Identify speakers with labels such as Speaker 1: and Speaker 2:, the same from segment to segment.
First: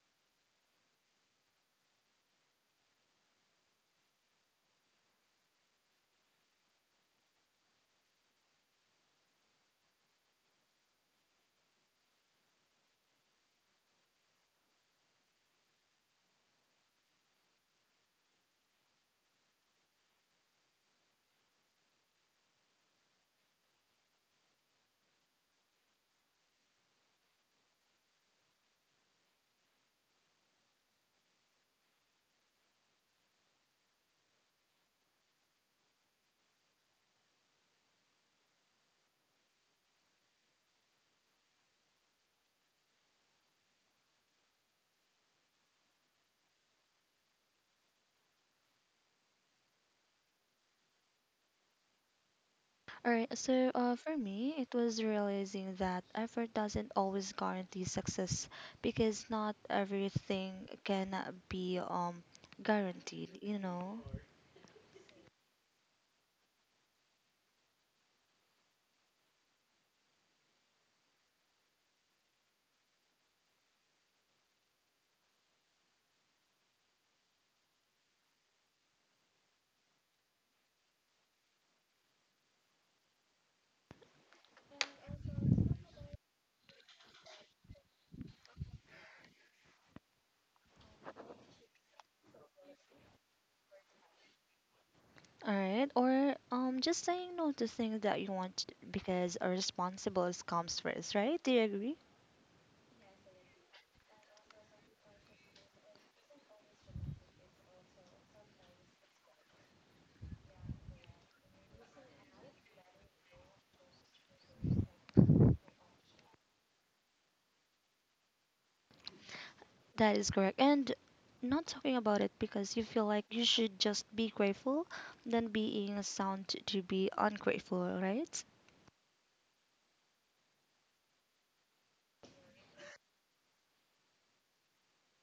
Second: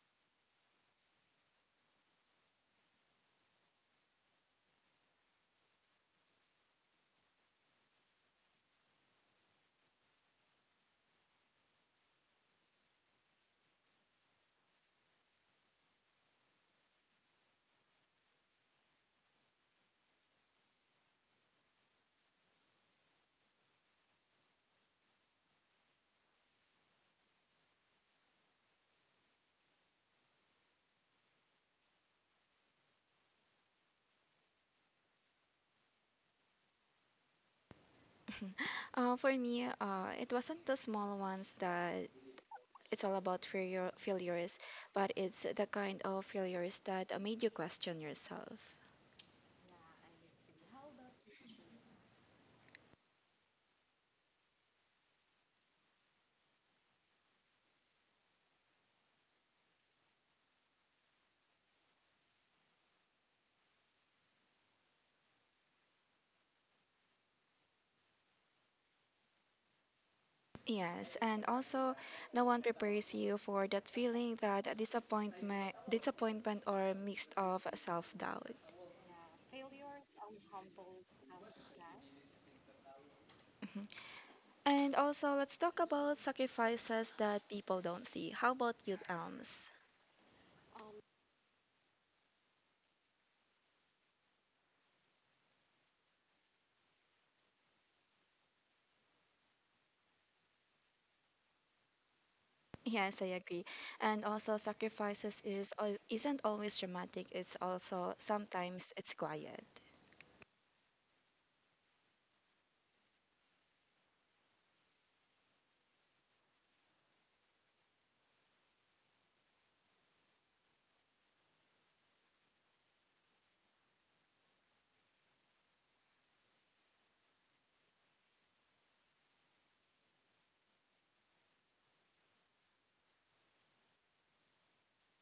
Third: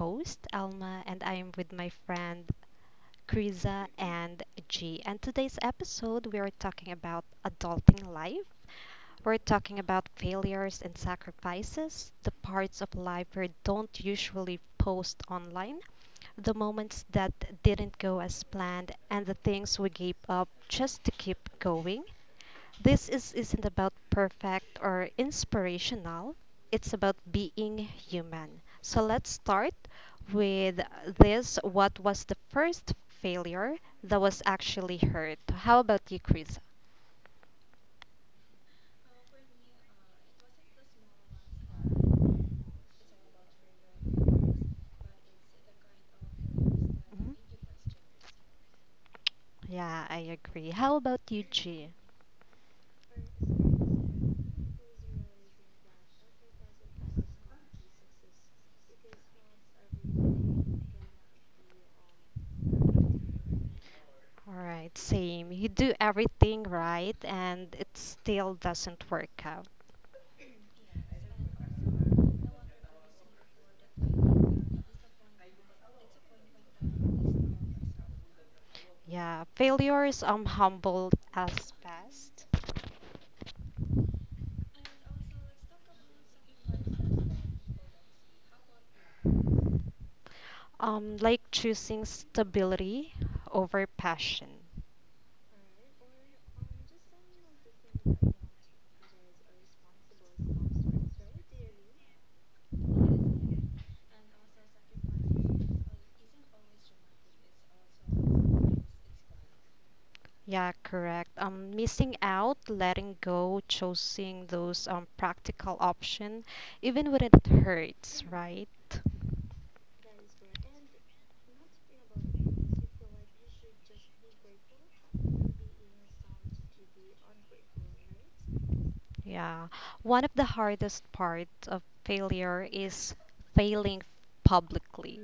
Speaker 1: host, Alma, and I am with my friend Kriza and G. And today's episode, we are talking about adulting life. We're talking about failures and sacrifices, the parts of life we don't usually post online, the moments that didn't go as planned, and the things we gave up just to keep going. This isn't about perfect or inspirational. It's about being human. So let's start with this. What was the first failure that was actually hurt? How about you, Chris?
Speaker 2: For me, it wasn't the small ones that it's all about failures, but it's the kind of failures that
Speaker 1: Mhm.
Speaker 2: made you question yourself.
Speaker 1: Yeah, I agree. How about you, G?
Speaker 3: All right, so for me, it was realizing that effort doesn't always guarantee success because not everything can be guaranteed.
Speaker 1: All right, same. You do everything right and it still doesn't work out.
Speaker 2: Yes, and also no one prepares you for that feeling that disappointment or mixed of self-doubt.
Speaker 1: Yeah, failures humble us fast.
Speaker 2: Mhm. And also, let's talk about sacrifices that people don't see. How about you, Alms?
Speaker 1: Like choosing stability over passion.
Speaker 3: All right, or just saying no to things that you want because a responsible comes first, right? Do you agree?
Speaker 2: Yes, I agree. And also, sacrifices isn't always dramatic. It's also sometimes it's quiet.
Speaker 1: Yeah, correct. Missing out, letting go, choosing those practical option, even when it hurts, right?
Speaker 3: That is correct. And not talking about it because you feel like you should just be grateful than being sound to be ungrateful, right?
Speaker 1: Yeah. One of the hardest parts of failure is failing publicly.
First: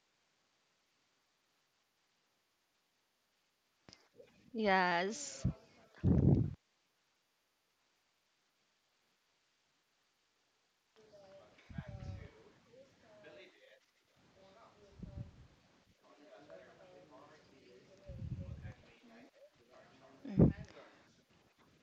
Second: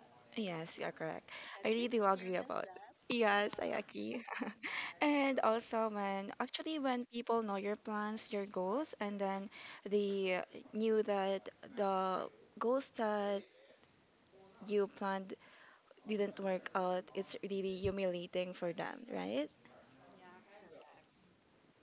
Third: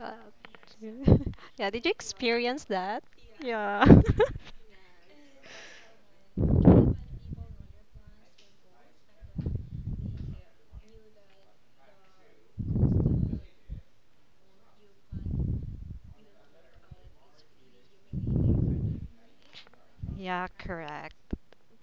Speaker 1: Uh,
Speaker 2: Yes, you're correct. I
Speaker 1: yeah, did
Speaker 2: really
Speaker 1: you
Speaker 2: do agree
Speaker 1: experience
Speaker 2: about.
Speaker 1: that?
Speaker 2: Yes, I agree. And
Speaker 3: Yes.
Speaker 2: also, when people know your plans, your goals, and then they knew that the goals that you planned didn't work out, it's really humiliating for them, right?
Speaker 1: Yeah, correct.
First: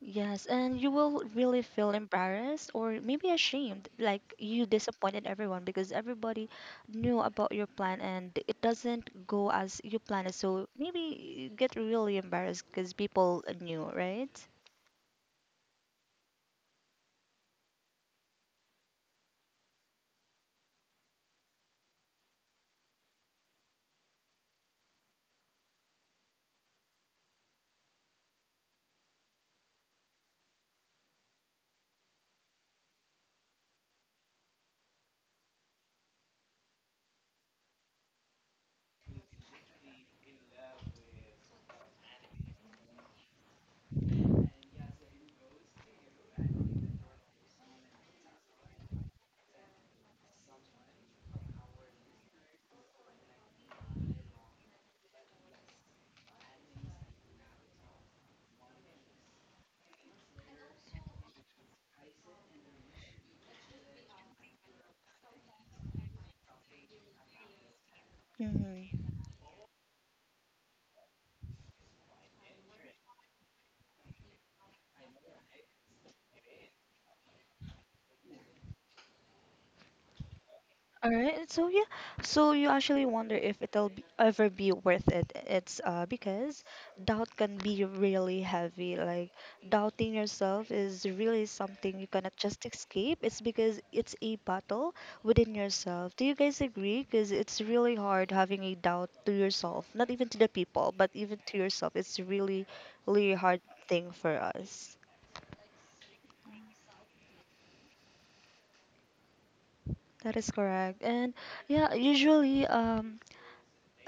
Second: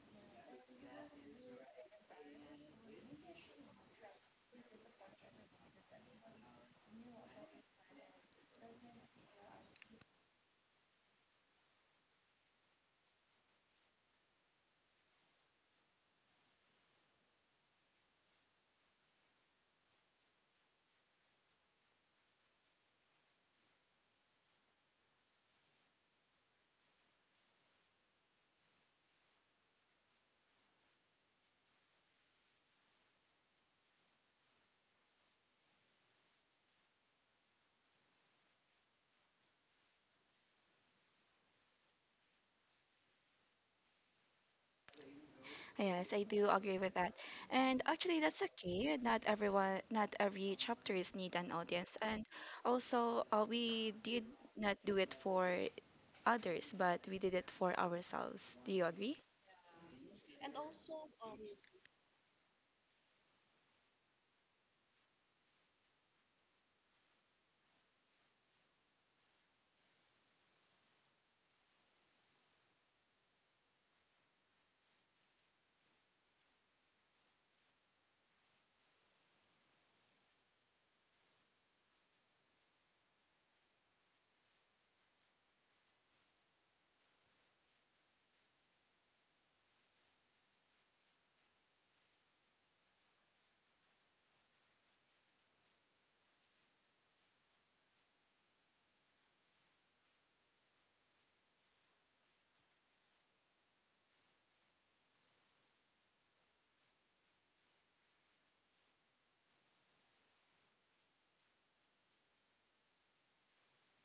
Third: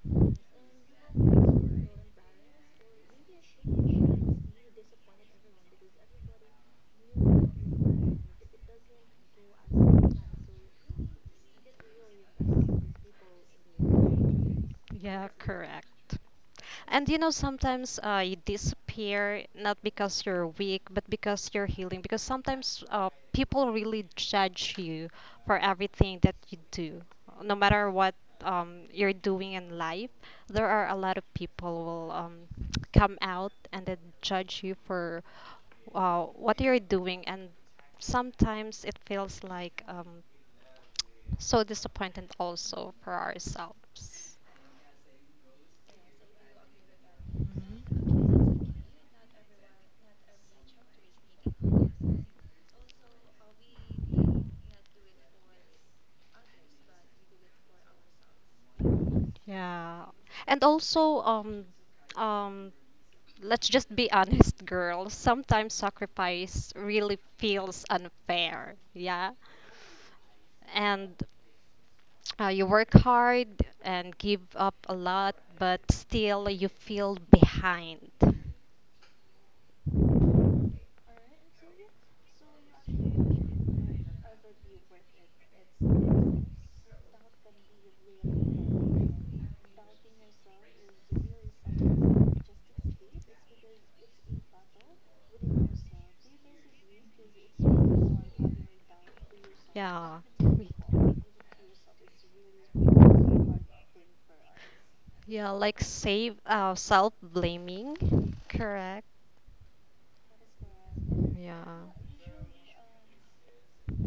Speaker 3: Yes, and you will really feel embarrassed or maybe ashamed, like you disappointed everyone because everybody knew about your plan and it doesn't go as you planned it. So maybe you get really embarrassed because people knew, right?
Speaker 1: Yeah, correct. And you know, sometimes you disappear not because you're weak, but because you're healing. Because sometimes people really judge you for everything that you do, no matter what you're doing in life. There are a lot of people will come out and then judge you for what you're doing, and sometimes it feels like so disappointed also for ourselves.
Speaker 2: Yes, I do agree with that. And actually, that's
Speaker 1: Mhm.
Speaker 2: okay. Not everyone, not every chapters need an audience. And also, we did not do it for others, but we did it for ourselves. Do you agree?
Speaker 1: Yeah. And also um let's just be honest, girls. Sometimes sacrifice really feels unfair.
Speaker 3: Mm-hmm.
Speaker 1: Yeah. And you work hard and give up a lot, but still you feel behind.
Speaker 3: All right. So yeah, so you actually wonder if it'll be, ever be worth it. It's because doubt can be really heavy. Like doubting yourself is really something you cannot just escape. It's because it's a battle within yourself. Do you guys agree? Because it's really hard having a doubt to yourself, not
Speaker 1: Yeah.
Speaker 3: even to the people, but
Speaker 1: Admitting,
Speaker 3: even to yourself. It's really, really hard thing for us.
Speaker 1: yeah, like save self blaming. Correct.
Speaker 3: That is correct. And
Speaker 1: Yeah.
Speaker 3: yeah, usually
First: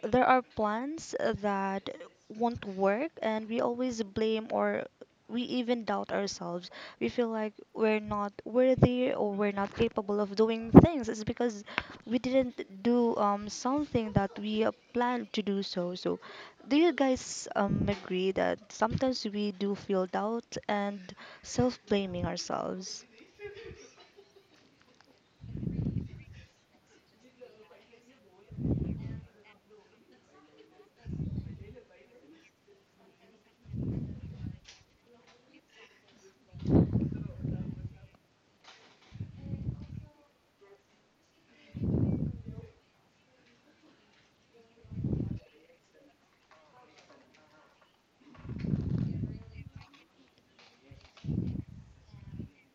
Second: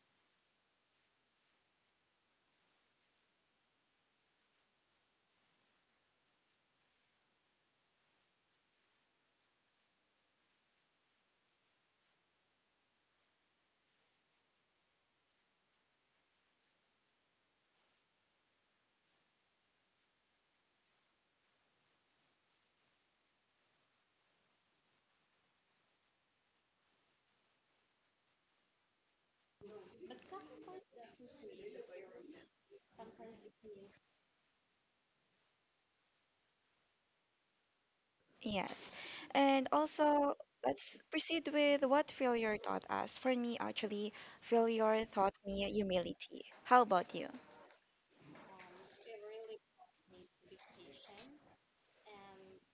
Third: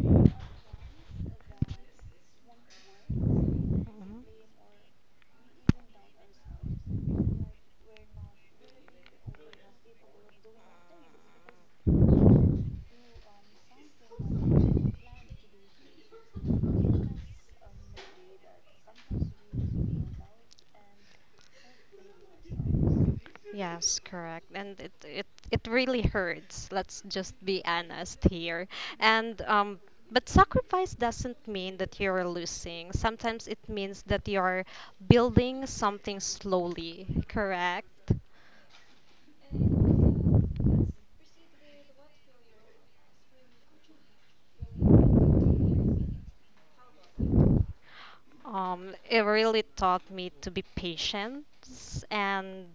Speaker 3: there are plans that won't work, and we
Speaker 1: Mhm.
Speaker 3: always blame or we even doubt ourselves. We feel like we're not worthy or we're not capable of doing things. It's because we didn't do something that we planned to do. So do you guys agree that sometimes we do feel doubt and self-blaming ourselves?
Speaker 1: Yes, correct. And it really hurts. Let's just be honest here. And but sacrifice doesn't mean that you're losing. Sometimes it means that you're building something slowly, correct?
Speaker 2: Yes. And also, let's proceed with what failure taught us. For me, actually, failure taught me humility. How about you?
Speaker 1: It really taught me to be patient and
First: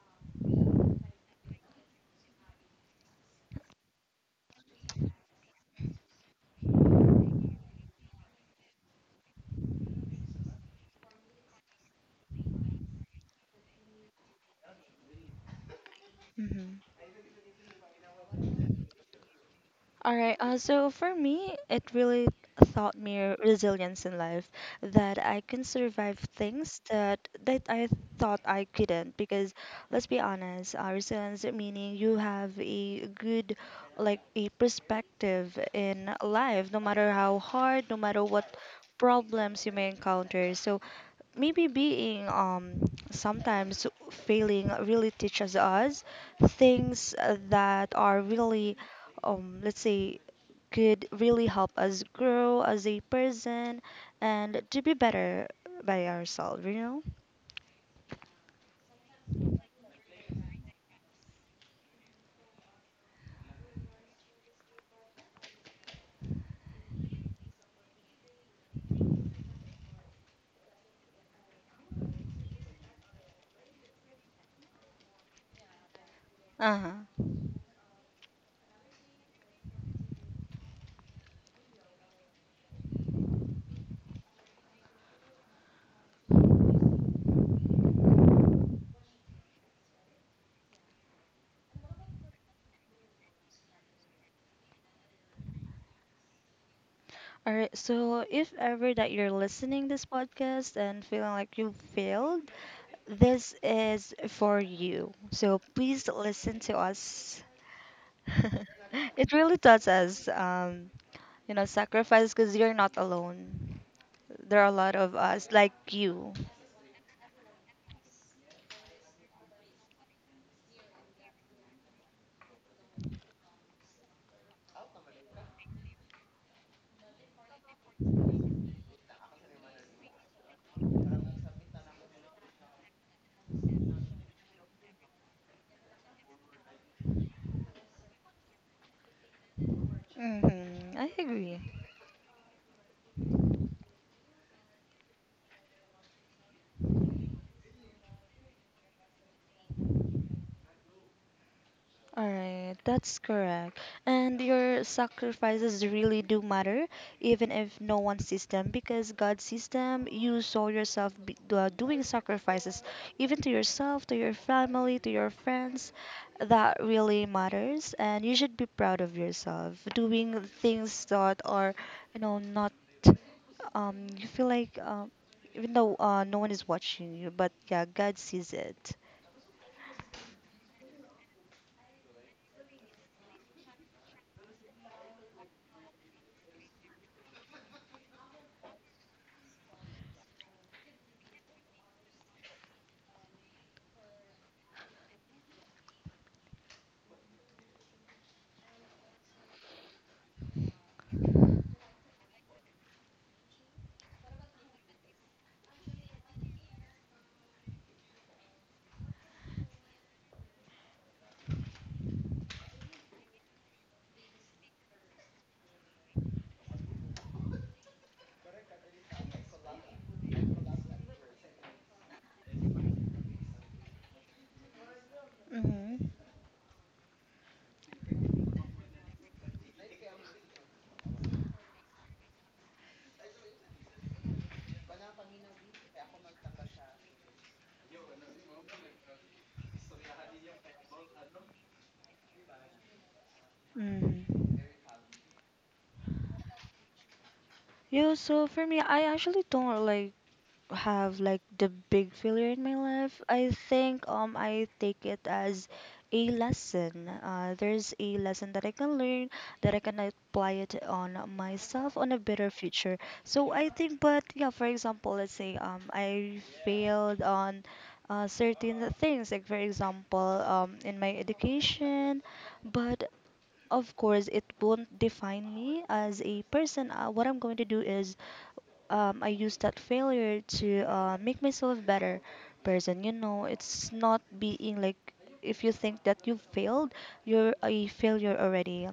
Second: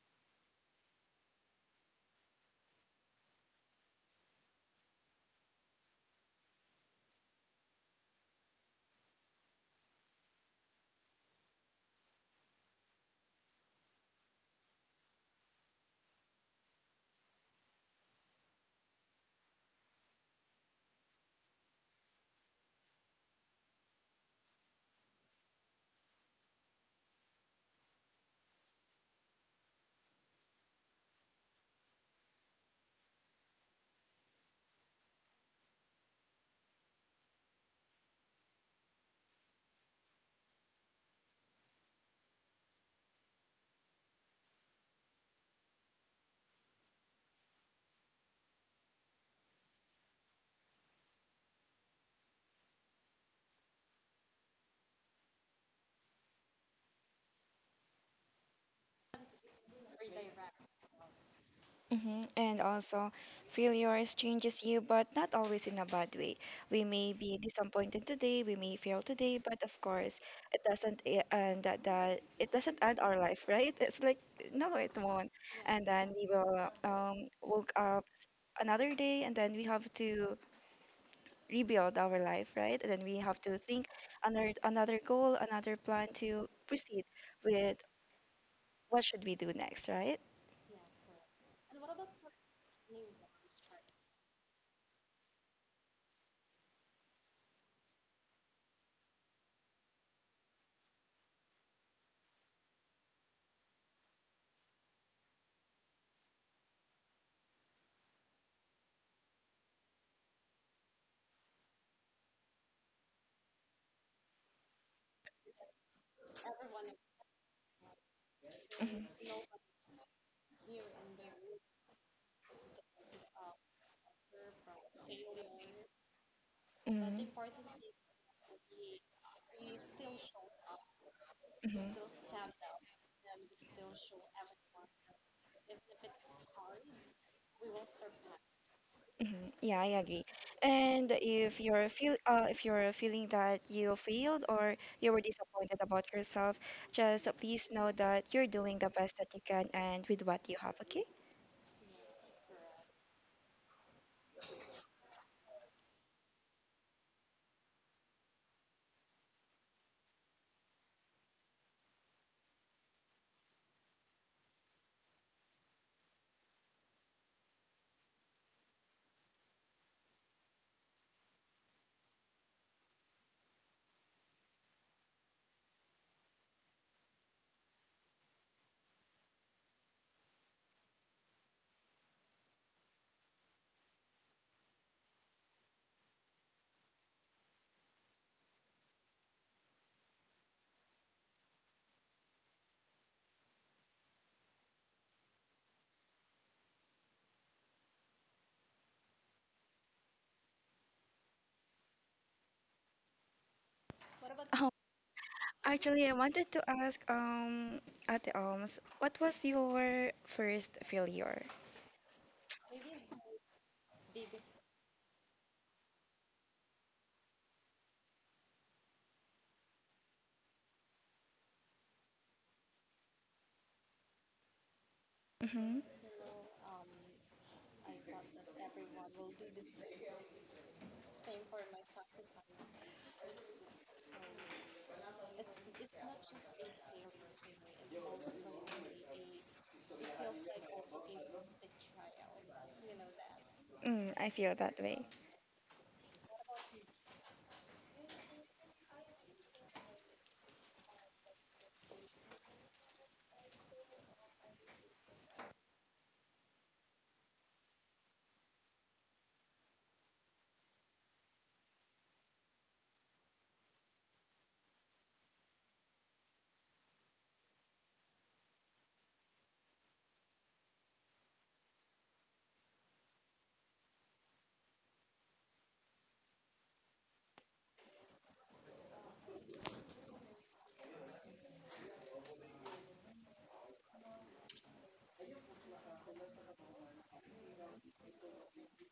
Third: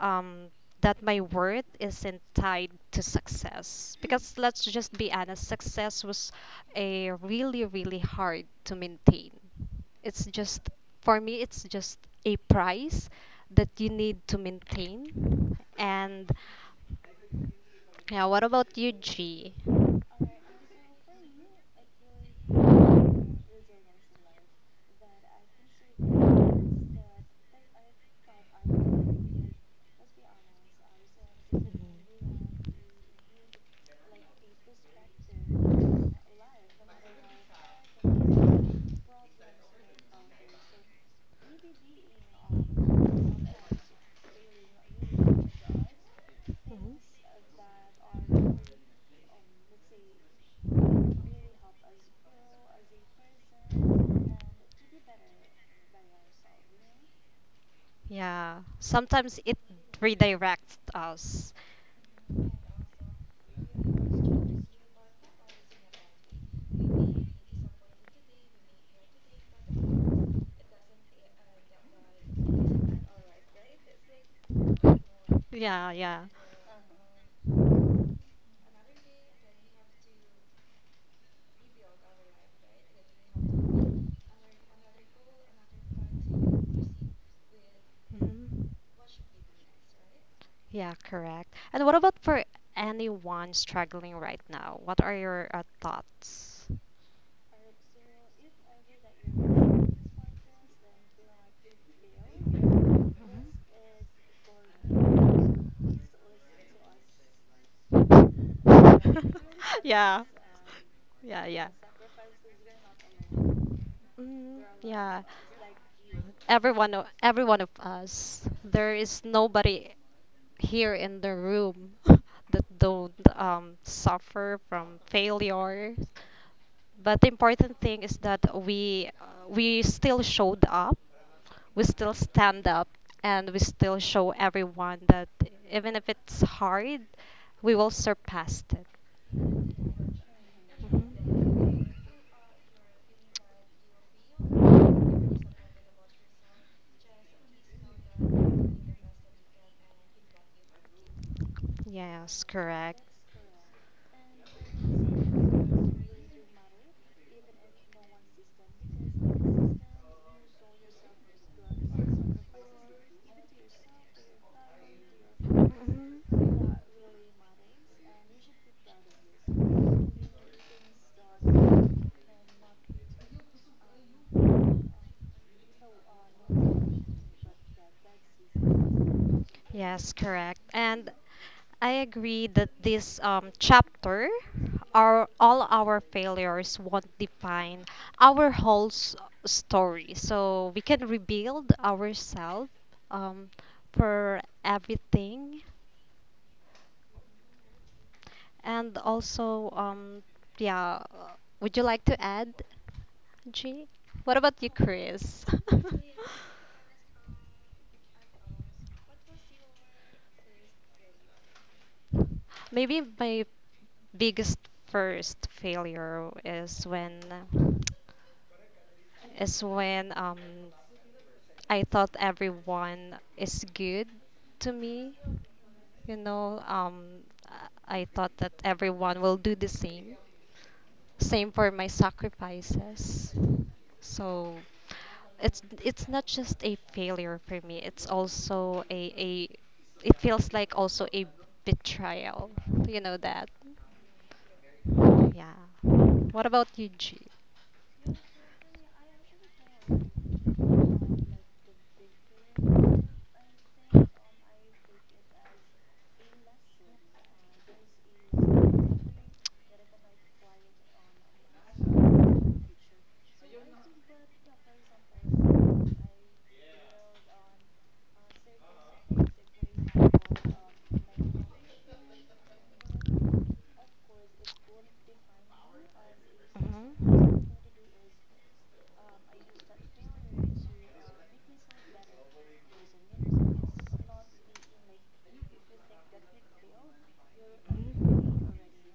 Speaker 1: um, that my worth isn't tied to success. Because let's just be honest, success was a really, really hard to maintain. It's just, for me, it's just a price that you need to maintain. And
Speaker 3: hmm
Speaker 1: now, what about you, G?
Speaker 3: All right. So for me, it really taught me resilience in life that I can survive things that I thought I couldn't. Because let's be honest, resilience meaning you have a good, like a perspective in life, no matter how hard, no matter what problems you may encounter. So maybe being sometimes failing really teaches us things that are really let's say could really help us grow as a person and to be better by ourselves, you know?
Speaker 1: Yeah. Sometimes it redirects us.
Speaker 2: And also, failures changes you, but not always in a bad way. We may be disappointed today, we may fail today, but of course, it doesn't e- and that, that it doesn't end our life, right? It's like no, it won't. And
Speaker 1: Yeah,
Speaker 2: then
Speaker 1: yeah.
Speaker 2: we will
Speaker 3: Uh-huh.
Speaker 2: woke up another day, and then we have to rebuild our life, right? And then we have to think another goal, another plan to proceed with
Speaker 1: Mhm.
Speaker 2: what should we do next, right?
Speaker 1: Yeah, correct. And what about for anyone struggling right now? What are your thoughts?
Speaker 3: All right, so if ever that you're listening this podcast and feeling like you failed, this is for you. So please listen to us. It really does
Speaker 1: yeah.
Speaker 3: us,
Speaker 1: Yeah, yeah.
Speaker 3: sacrifice because you're not alone. There
Speaker 1: Mm,
Speaker 3: are a lot of
Speaker 1: yeah.
Speaker 3: us like you.
Speaker 1: Everyone, every one of us. There is
Speaker 2: hmm
Speaker 1: nobody here in the room that don't suffer from failure. But the
Speaker 2: hmm
Speaker 1: important thing is that we still showed up. We
Speaker 2: hmm
Speaker 1: still stand up, and we still show everyone that even if it's hard, we will surpass it.
Speaker 2: Mhm. Yeah, I
Speaker 1: Mhm.
Speaker 2: agree.
Speaker 3: hmm I
Speaker 2: And
Speaker 3: agree.
Speaker 2: if you're feel if you're feeling that you failed or you were disappointed about yourself, just please know that you're doing the best that you can and with what you have, okay?
Speaker 3: All
Speaker 1: Yes,
Speaker 3: right,
Speaker 1: correct.
Speaker 3: that's correct. And your sacrifices really do matter, even if no one sees them, because God sees them. You saw yourself be, doing sacrifices, even to yourself, to your family, to your friends.
Speaker 1: Mhm.
Speaker 3: That really matters, and you should be proud of yourself doing things that are not. You feel like even though no one is watching you, but yeah, God sees it.
Speaker 1: Yes, correct. And I agree that this chapter, our all our failures won't define our whole story. So we can rebuild ourselves um, for everything. And also, yeah, would you like to add, G? What about you,
Speaker 2: Oh,
Speaker 1: Chris?
Speaker 2: actually, I wanted to ask Ate Alms, what was your first failure?
Speaker 1: Maybe my biggest first failure is when I thought everyone is good to me.
Speaker 2: Mm-hmm.
Speaker 3: Mhm.
Speaker 1: You know, I thought that everyone will do the same. Same for my sacrifices. So it's not just a failure for me. It's also a, it feels like also a betrayal. You know that.
Speaker 2: Mm, I feel
Speaker 3: Mhm.
Speaker 2: that way.
Speaker 1: Yeah. What about you, G?
Speaker 3: Yeah, so for me, I actually don't like have like the big failure in my life. I think I take it as a lesson. There's a lesson that I can learn that I can apply it on myself on a better future. So I think, but yeah, for example, let's say I failed on certain things, like for example in my education, but of course, it won't define me as a person. What I'm going to do is I use that failure to make myself a better person. You know, it's not being like if you think that you failed, you're a failure already.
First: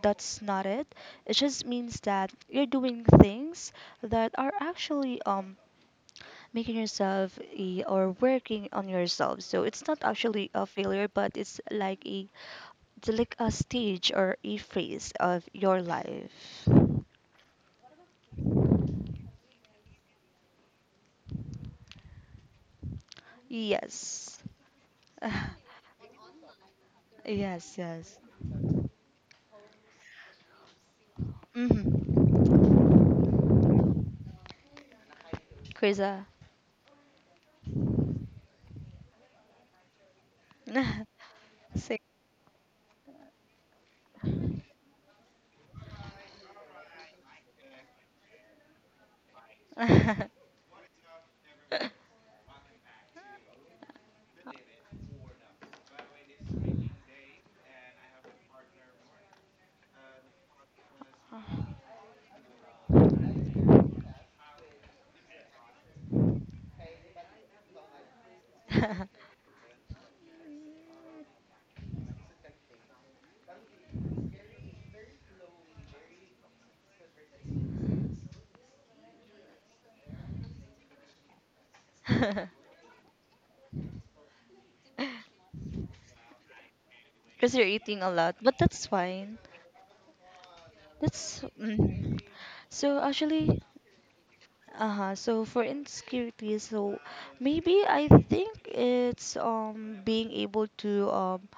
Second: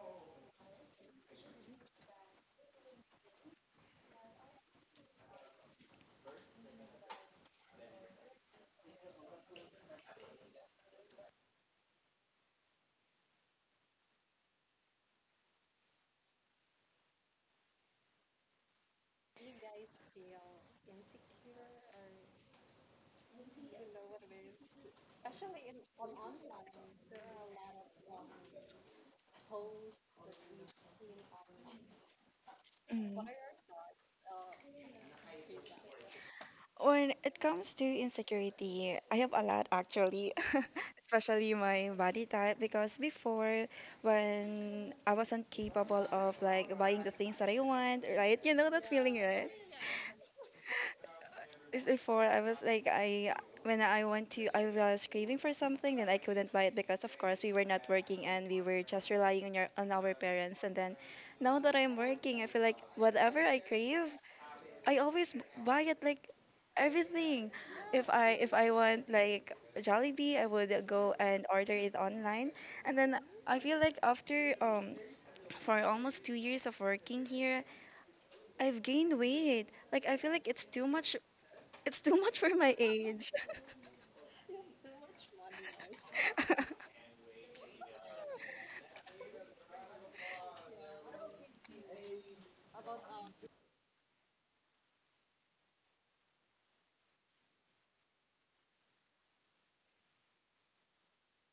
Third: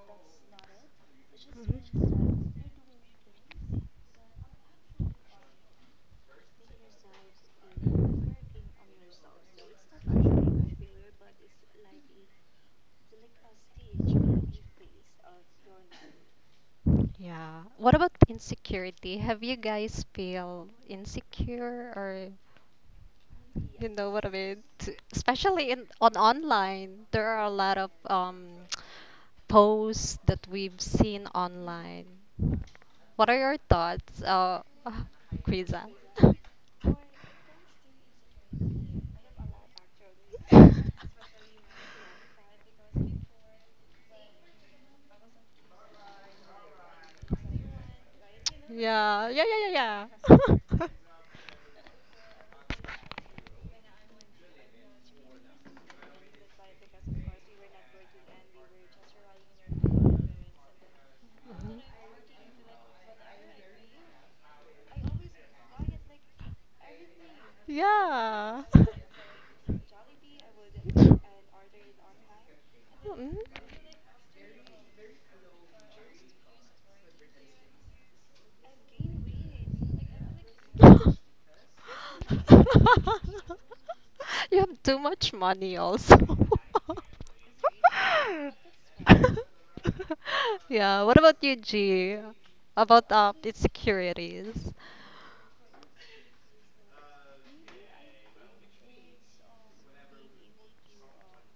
Speaker 3: That's not it. It just means that you're doing things that are actually making yourself a, or working on yourself. So it's not actually a failure, but it's like a stage or a phase of your life.
Speaker 1: Yeah. What about insecurity? Have you guys feel insecure or you know what I
Speaker 3: Yes.
Speaker 1: mean? Especially in on online, there are a
Speaker 3: Yes,
Speaker 1: lot of
Speaker 3: yes.
Speaker 1: posts that we've seen online.
Speaker 3: Mm-hmm.
Speaker 2: Mm.
Speaker 1: What are your thoughts, Kriza?
Speaker 3: Kriza.
Speaker 2: When it comes to insecurity, I have a lot actually, especially my
Speaker 3: Sick.
Speaker 2: body type because before when I wasn't capable of like buying the things that I want, right? You know that feeling,
Speaker 1: yeah, yeah,
Speaker 2: right?
Speaker 1: yeah, yeah, yeah.
Speaker 2: It's before I was like I when I went to I was craving for something and I couldn't buy it because of course we were not working and we were just relying on your on our parents, and then now that
Speaker 1: Mhm.
Speaker 2: I'm working, I feel like whatever I crave I always buy it, like everything. If
Speaker 1: Yeah.
Speaker 2: I want like Jollibee, I would go and order it online. And then
Speaker 1: Mhm.
Speaker 2: I feel like after for almost 2 years of working here, I've gained weight. Like I feel like it's too much. It's too much for my age.
Speaker 1: You have too much money also.
Speaker 3: Because you're eating a lot, but that's fine.
Speaker 1: Yeah, what
Speaker 3: That's.
Speaker 1: about you,
Speaker 3: Mhm.
Speaker 1: G?
Speaker 3: So
Speaker 1: About
Speaker 3: actually.
Speaker 1: insecurities.
Speaker 3: Uh-huh. So for insecurity, so maybe I think it's being able to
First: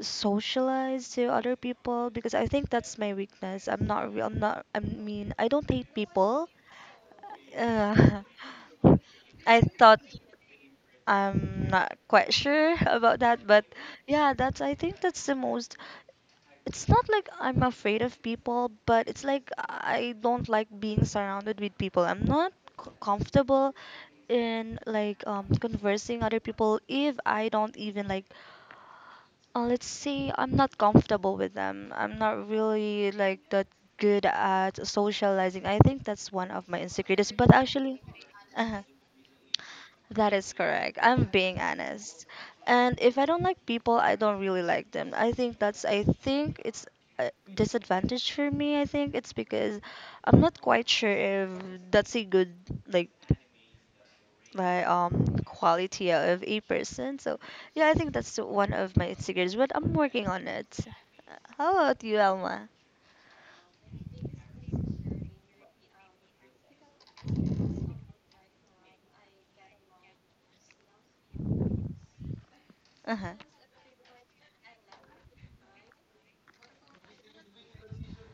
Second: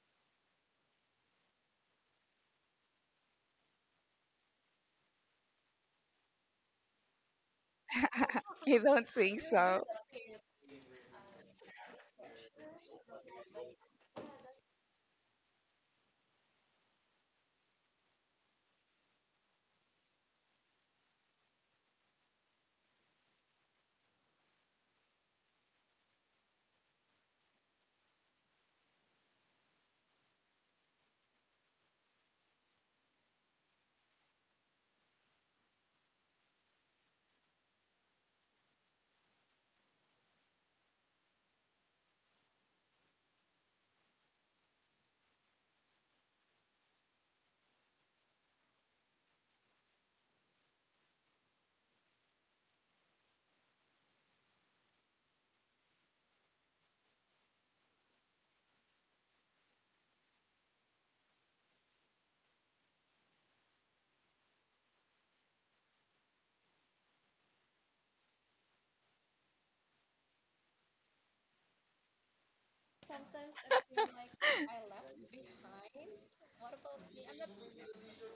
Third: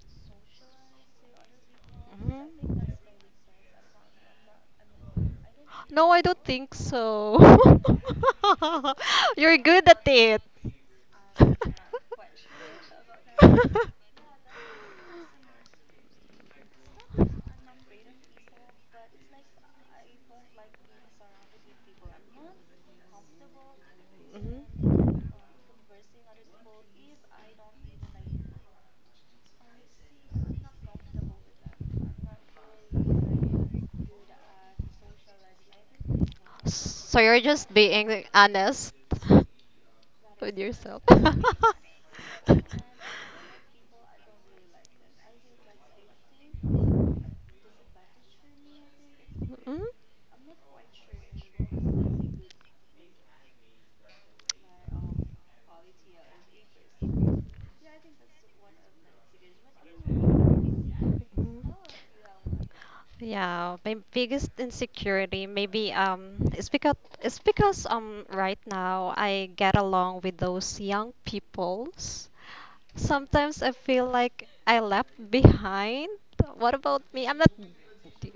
Speaker 3: socialize to other people because I
Speaker 1: Mhm.
Speaker 3: think that's my weakness. I'm not real, I'm not I mean, I don't hate
Speaker 1: No, I don't
Speaker 3: people,
Speaker 1: think so.
Speaker 3: uh,
Speaker 1: You're
Speaker 3: I
Speaker 1: good
Speaker 3: thought
Speaker 1: at it.
Speaker 3: I'm not quite sure about that, but yeah, that's I think that's the most. It's not like I'm afraid of people, but it's like I don't like being surrounded with people. I'm not comfortable in like
Speaker 1: Mhm.
Speaker 3: conversing other people if I don't even like let's see, I'm not comfortable with them. I'm not really like that good at socializing. I think that's one of my
Speaker 1: So
Speaker 3: insecurities.
Speaker 1: you're
Speaker 3: But
Speaker 1: just
Speaker 3: actually.
Speaker 1: being
Speaker 3: Uh-huh.
Speaker 1: honest
Speaker 3: That is
Speaker 1: with
Speaker 3: correct.
Speaker 1: yourself.
Speaker 3: I'm being honest. And if I don't like people, I don't really like them. I think that's I think it's a disadvantage for me. I think it's
Speaker 1: Mm?
Speaker 3: because
Speaker 1: Mm.
Speaker 3: I'm not quite sure if that's a good like like quality of a person. So yeah, I think that's one of my insecurities, but I'm working on it. How about you, Alma?
Speaker 1: Yeah, my biggest insecurity maybe it's because right now I get along with those young peoples.
Speaker 3: Uh-huh.
Speaker 1: Sometimes I feel like I left behind. What about me? I'm not,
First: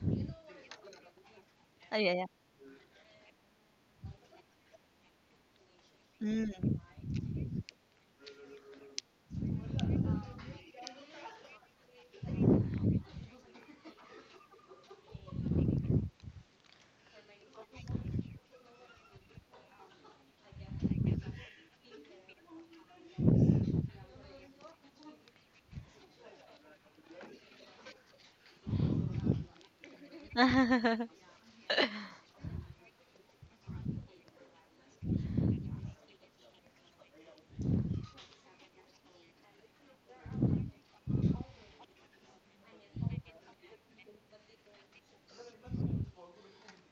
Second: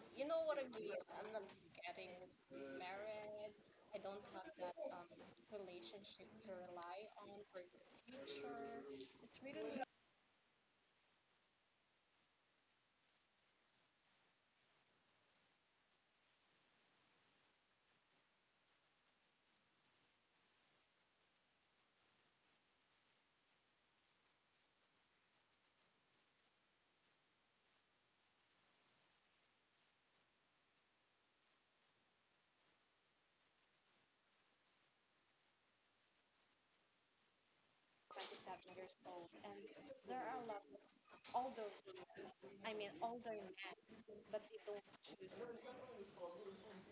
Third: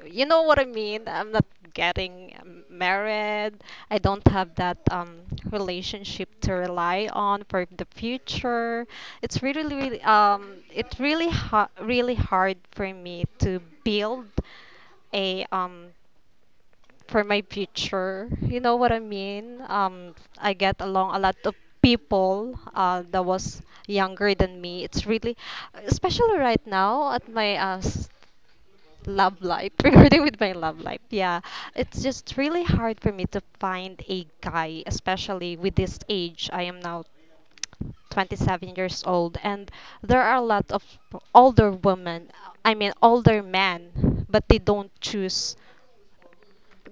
Speaker 1: you know what I mean? I'm not
Speaker 3: Oh, yeah,
Speaker 1: getting married. I don't have that relationship
Speaker 3: yeah.
Speaker 1: to rely on for the future. It's really, really, it's really, really hard for me to build a for my future. You know what I mean? I get along a lot of people that was younger than me. It's really, especially right now at my love life, regarding with my love life.
Speaker 3: Mm.
Speaker 1: Yeah, it's just really hard for me to find a guy, especially with this age. I am now 27 years old, and there are a lot of older women, I mean older men, but they don't choose.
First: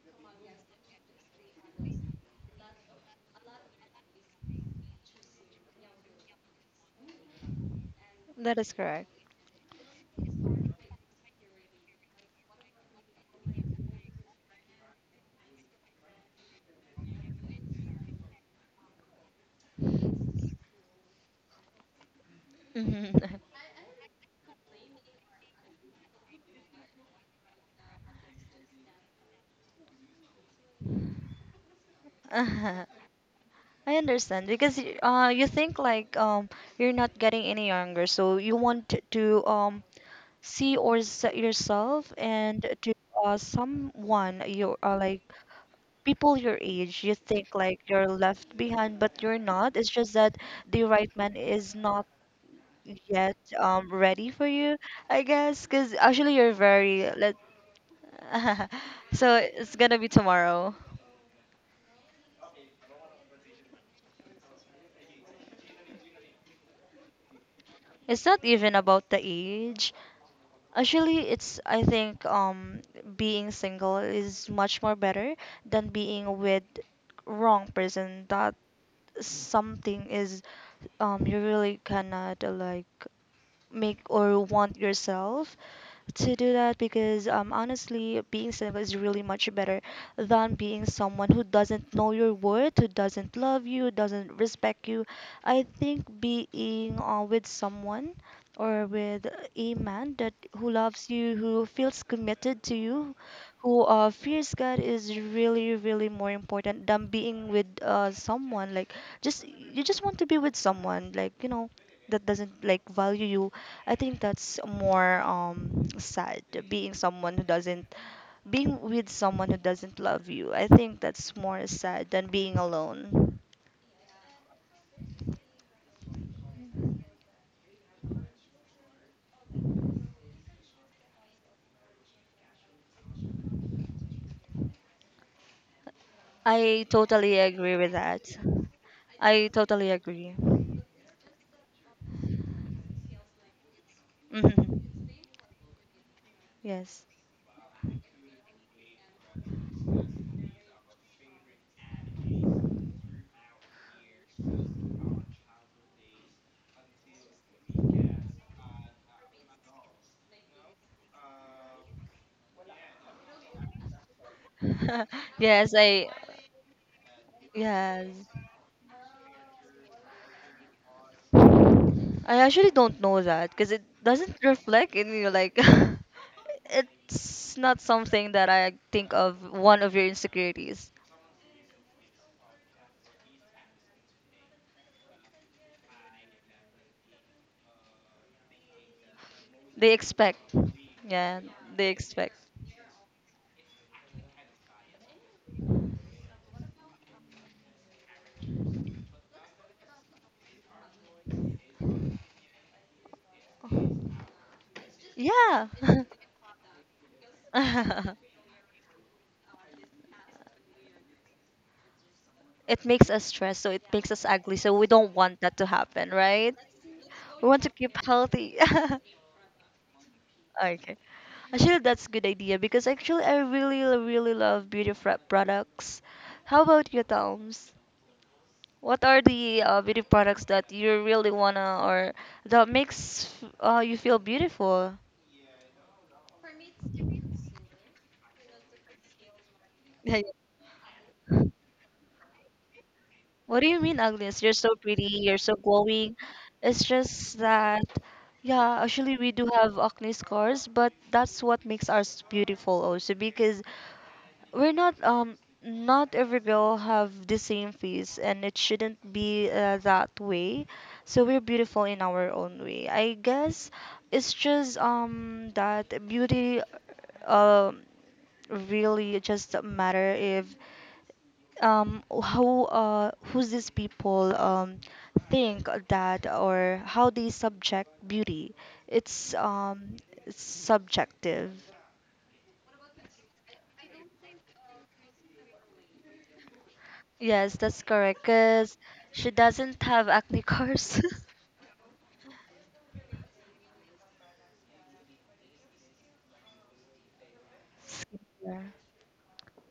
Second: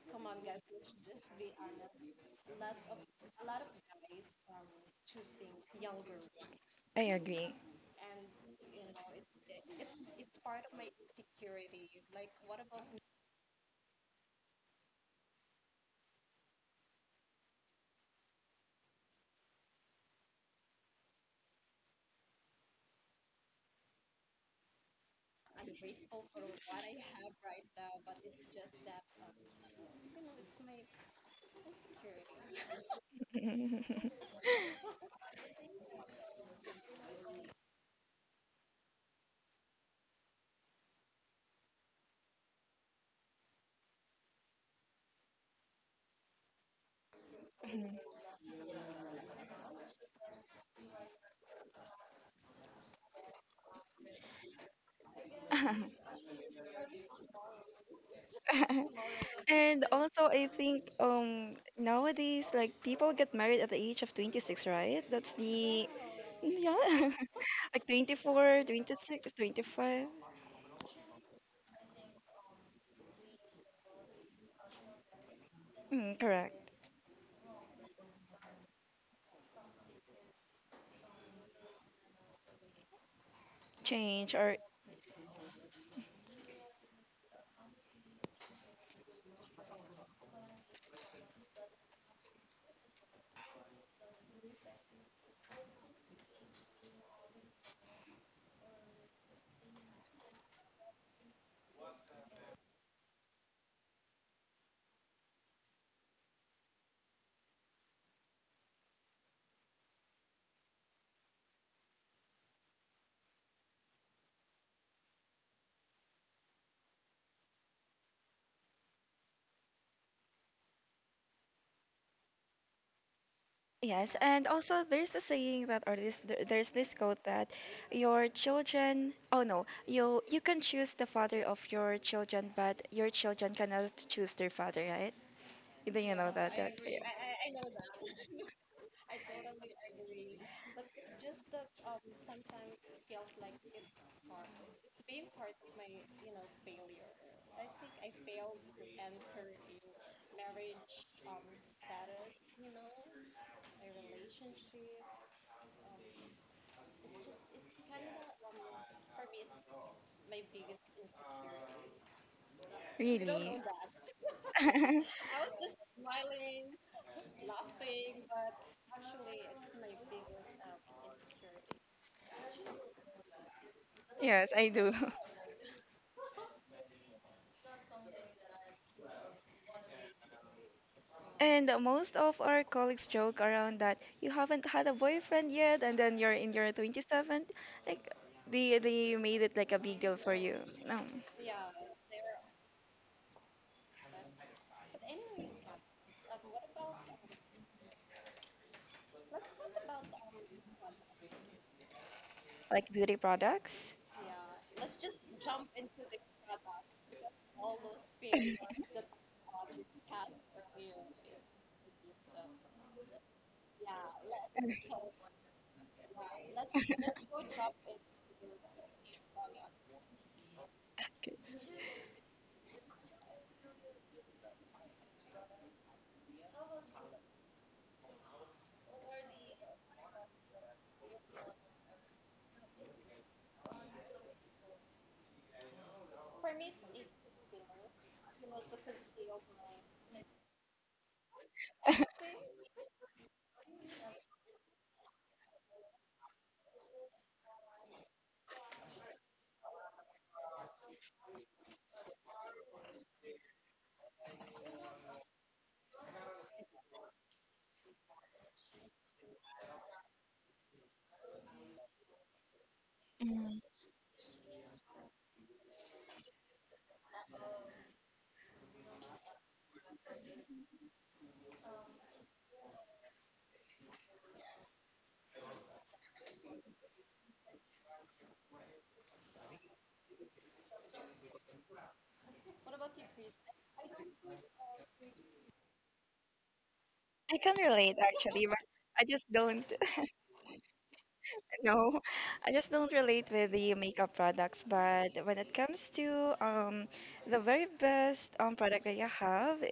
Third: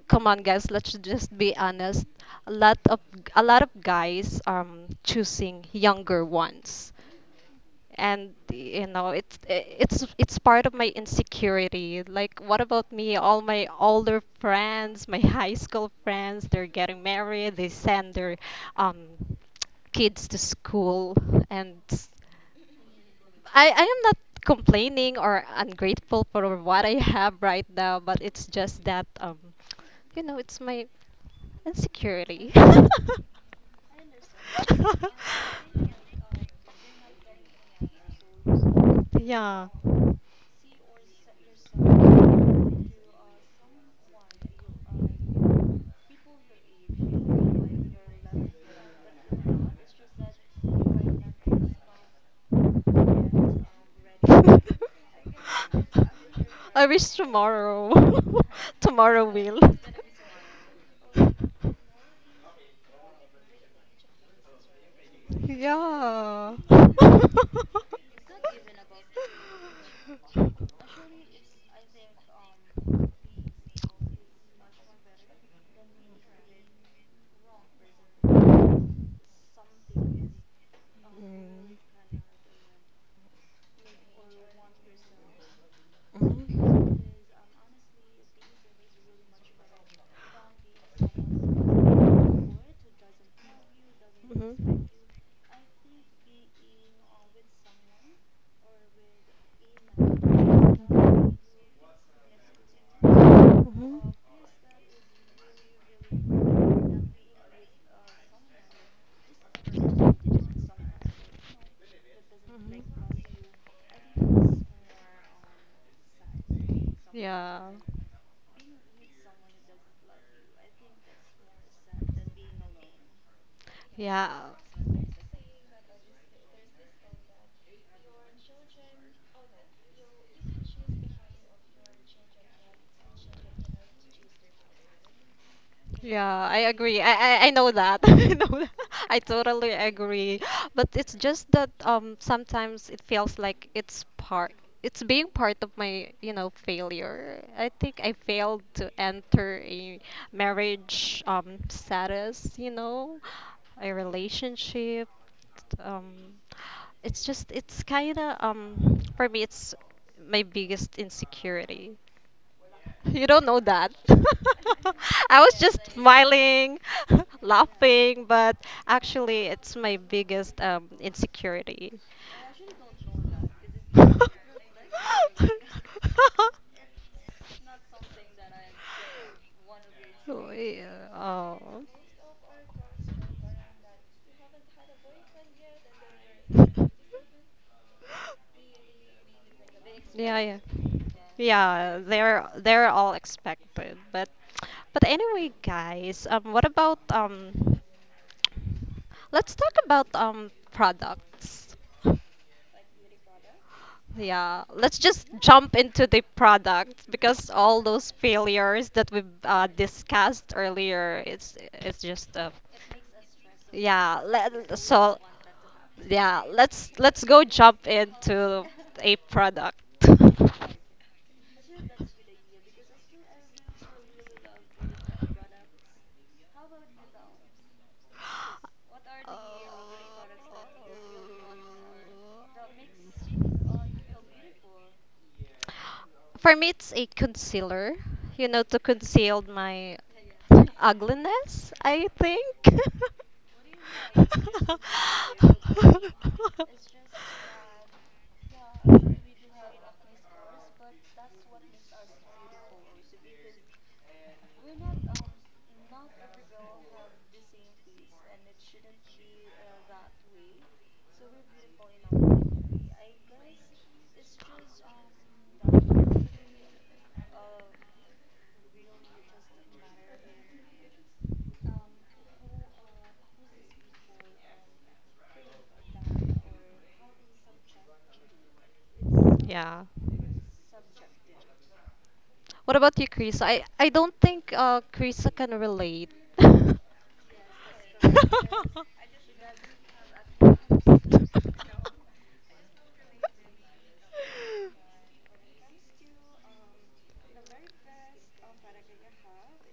Speaker 1: Come on guys, let's just be honest, a lot of a lot of guys choosing younger ones.
Speaker 2: I agree.
Speaker 1: And
Speaker 3: That is
Speaker 1: you
Speaker 3: correct.
Speaker 1: know, it's part of my insecurity. Like what about me? All my older friends, my high school friends, they're getting married, they send their um kids to school. And
Speaker 3: Mhm.
Speaker 1: I am not complaining or ungrateful for what I have right now, but it's just that you know it's my insecurity.
Speaker 3: I understand because you think like you're not getting any younger, so you want to
Speaker 1: yeah.
Speaker 3: see or set yourself and to someone you are like people your age. You think like you're left behind, but you're not. It's just that the right man is not yet ready for you, I guess. Because actually, you're
Speaker 1: I
Speaker 3: very
Speaker 1: wish
Speaker 3: let.
Speaker 1: tomorrow. Tomorrow
Speaker 3: So
Speaker 1: will.
Speaker 3: it's
Speaker 2: And
Speaker 3: gonna be
Speaker 2: also, I
Speaker 3: tomorrow.
Speaker 2: think nowadays, like people get married at the age of 26, right? That's the
Speaker 1: Yeah.
Speaker 2: yeah, like
Speaker 3: It's not
Speaker 2: 24,
Speaker 3: even about the
Speaker 2: 26,
Speaker 3: age.
Speaker 2: 25.
Speaker 3: Actually, it's I think being single is much more better than
Speaker 2: Mm,
Speaker 3: being with
Speaker 2: correct.
Speaker 3: wrong person. That something is you
Speaker 1: Mm.
Speaker 3: really cannot like make
Speaker 2: Change
Speaker 3: or
Speaker 2: or
Speaker 3: want yourself to do that
Speaker 1: Mhm.
Speaker 3: because honestly being single is really much better than being someone who
Speaker 1: Mhm.
Speaker 3: doesn't know your worth, who doesn't love you, who doesn't respect you. I think being with someone or with a man that who loves you, who feels committed to you,
Speaker 1: Mhm.
Speaker 3: who
Speaker 1: Mhm.
Speaker 3: fears God is really, really more important than being with someone. Like, just you just want to be with someone, like that doesn't like value you. I think that's more sad. Being someone who
Speaker 1: Yeah.
Speaker 3: doesn't, being with someone who doesn't love you. I think that's more sad than being alone.
Speaker 2: yes, and
Speaker 1: Yeah.
Speaker 2: also there's a saying that there's this quote that your children. Oh no, you can choose the father of your children, but your children cannot choose their father, right? Do you
Speaker 1: Yeah,
Speaker 2: know that?
Speaker 1: I
Speaker 2: That
Speaker 3: I
Speaker 1: agree.
Speaker 3: totally
Speaker 1: I know
Speaker 2: yeah.
Speaker 3: agree with
Speaker 1: that.
Speaker 3: that.
Speaker 1: I know that. I
Speaker 3: I
Speaker 1: totally
Speaker 3: totally agree.
Speaker 1: agree. But it's just that sometimes it feels like it's part,
Speaker 3: Mhm.
Speaker 1: it's being part of my, you know,
Speaker 3: Yes.
Speaker 1: failure. I think I failed to enter a marriage status, you know, a relationship. Um it's just it's kind of for me it's my biggest insecurity. You don't know
Speaker 2: Really.
Speaker 1: that. I was just
Speaker 3: Yes, I
Speaker 1: smiling,
Speaker 3: yes.
Speaker 1: laughing, but actually, it's my biggest insecurity.
Speaker 3: I actually don't know that because it doesn't
Speaker 2: Yes, I do.
Speaker 3: reflect in you like it's not something that I think of one of your
Speaker 1: Oh,
Speaker 3: insecurities.
Speaker 1: yeah.
Speaker 2: And
Speaker 1: Oh.
Speaker 2: most of our colleagues joke around that you haven't had a boyfriend yet, and then you're in your 27th. Like they made it like a
Speaker 3: They
Speaker 2: big deal for
Speaker 1: Yeah,
Speaker 3: expect.
Speaker 1: yeah.
Speaker 2: you. No,
Speaker 3: Yeah, they
Speaker 1: Yeah,
Speaker 3: expect.
Speaker 1: they're all expected. But anyway, guys, what about let's talk about products.
Speaker 2: like beauty products.
Speaker 1: Yeah, let's just
Speaker 3: Yeah.
Speaker 1: jump into the product because all those failures that we've discussed earlier, it's just
Speaker 3: It makes us stressed, so it makes
Speaker 1: yeah.
Speaker 3: us ugly,
Speaker 1: Let,
Speaker 3: so we don't
Speaker 1: so
Speaker 3: want that to happen,
Speaker 1: yeah,
Speaker 3: right?
Speaker 1: let's go
Speaker 3: We want to
Speaker 1: jump
Speaker 3: keep healthy.
Speaker 1: into a product.
Speaker 3: Okay.
Speaker 2: Okay.
Speaker 3: Actually, that's good idea because actually I really, really love beauty products. How about you, Toms? What are the beauty products that you really wanna or that makes you feel beautiful?
Speaker 1: For me, it's a concealer, you know, to conceal my
Speaker 3: Yeah, yeah.
Speaker 1: ugliness, I think.
Speaker 3: What do you mean, Agnes? You're so pretty, you're so glowing. It's just that, yeah, actually we do have acne scars, but that's what makes us beautiful also because We're not not every girl have the same face and it shouldn't be that way. So we're beautiful in our own way. I
Speaker 2: Mm.
Speaker 3: guess it's just that beauty um really just matter if how who's these people think that or how they subject beauty. it's
Speaker 1: Yeah.
Speaker 3: um it's subjective.
Speaker 1: What about you, Krisa? I don't think Krisa can relate.
Speaker 2: I can
Speaker 3: Yes, that's
Speaker 2: relate
Speaker 3: correct.
Speaker 2: actually, but
Speaker 3: Cause
Speaker 2: I just
Speaker 3: she
Speaker 2: don't.
Speaker 3: doesn't have acne scars.
Speaker 2: No, I just don't relate with the makeup products, but when it comes to the very best
Speaker 3: Skincare.
Speaker 2: product that I have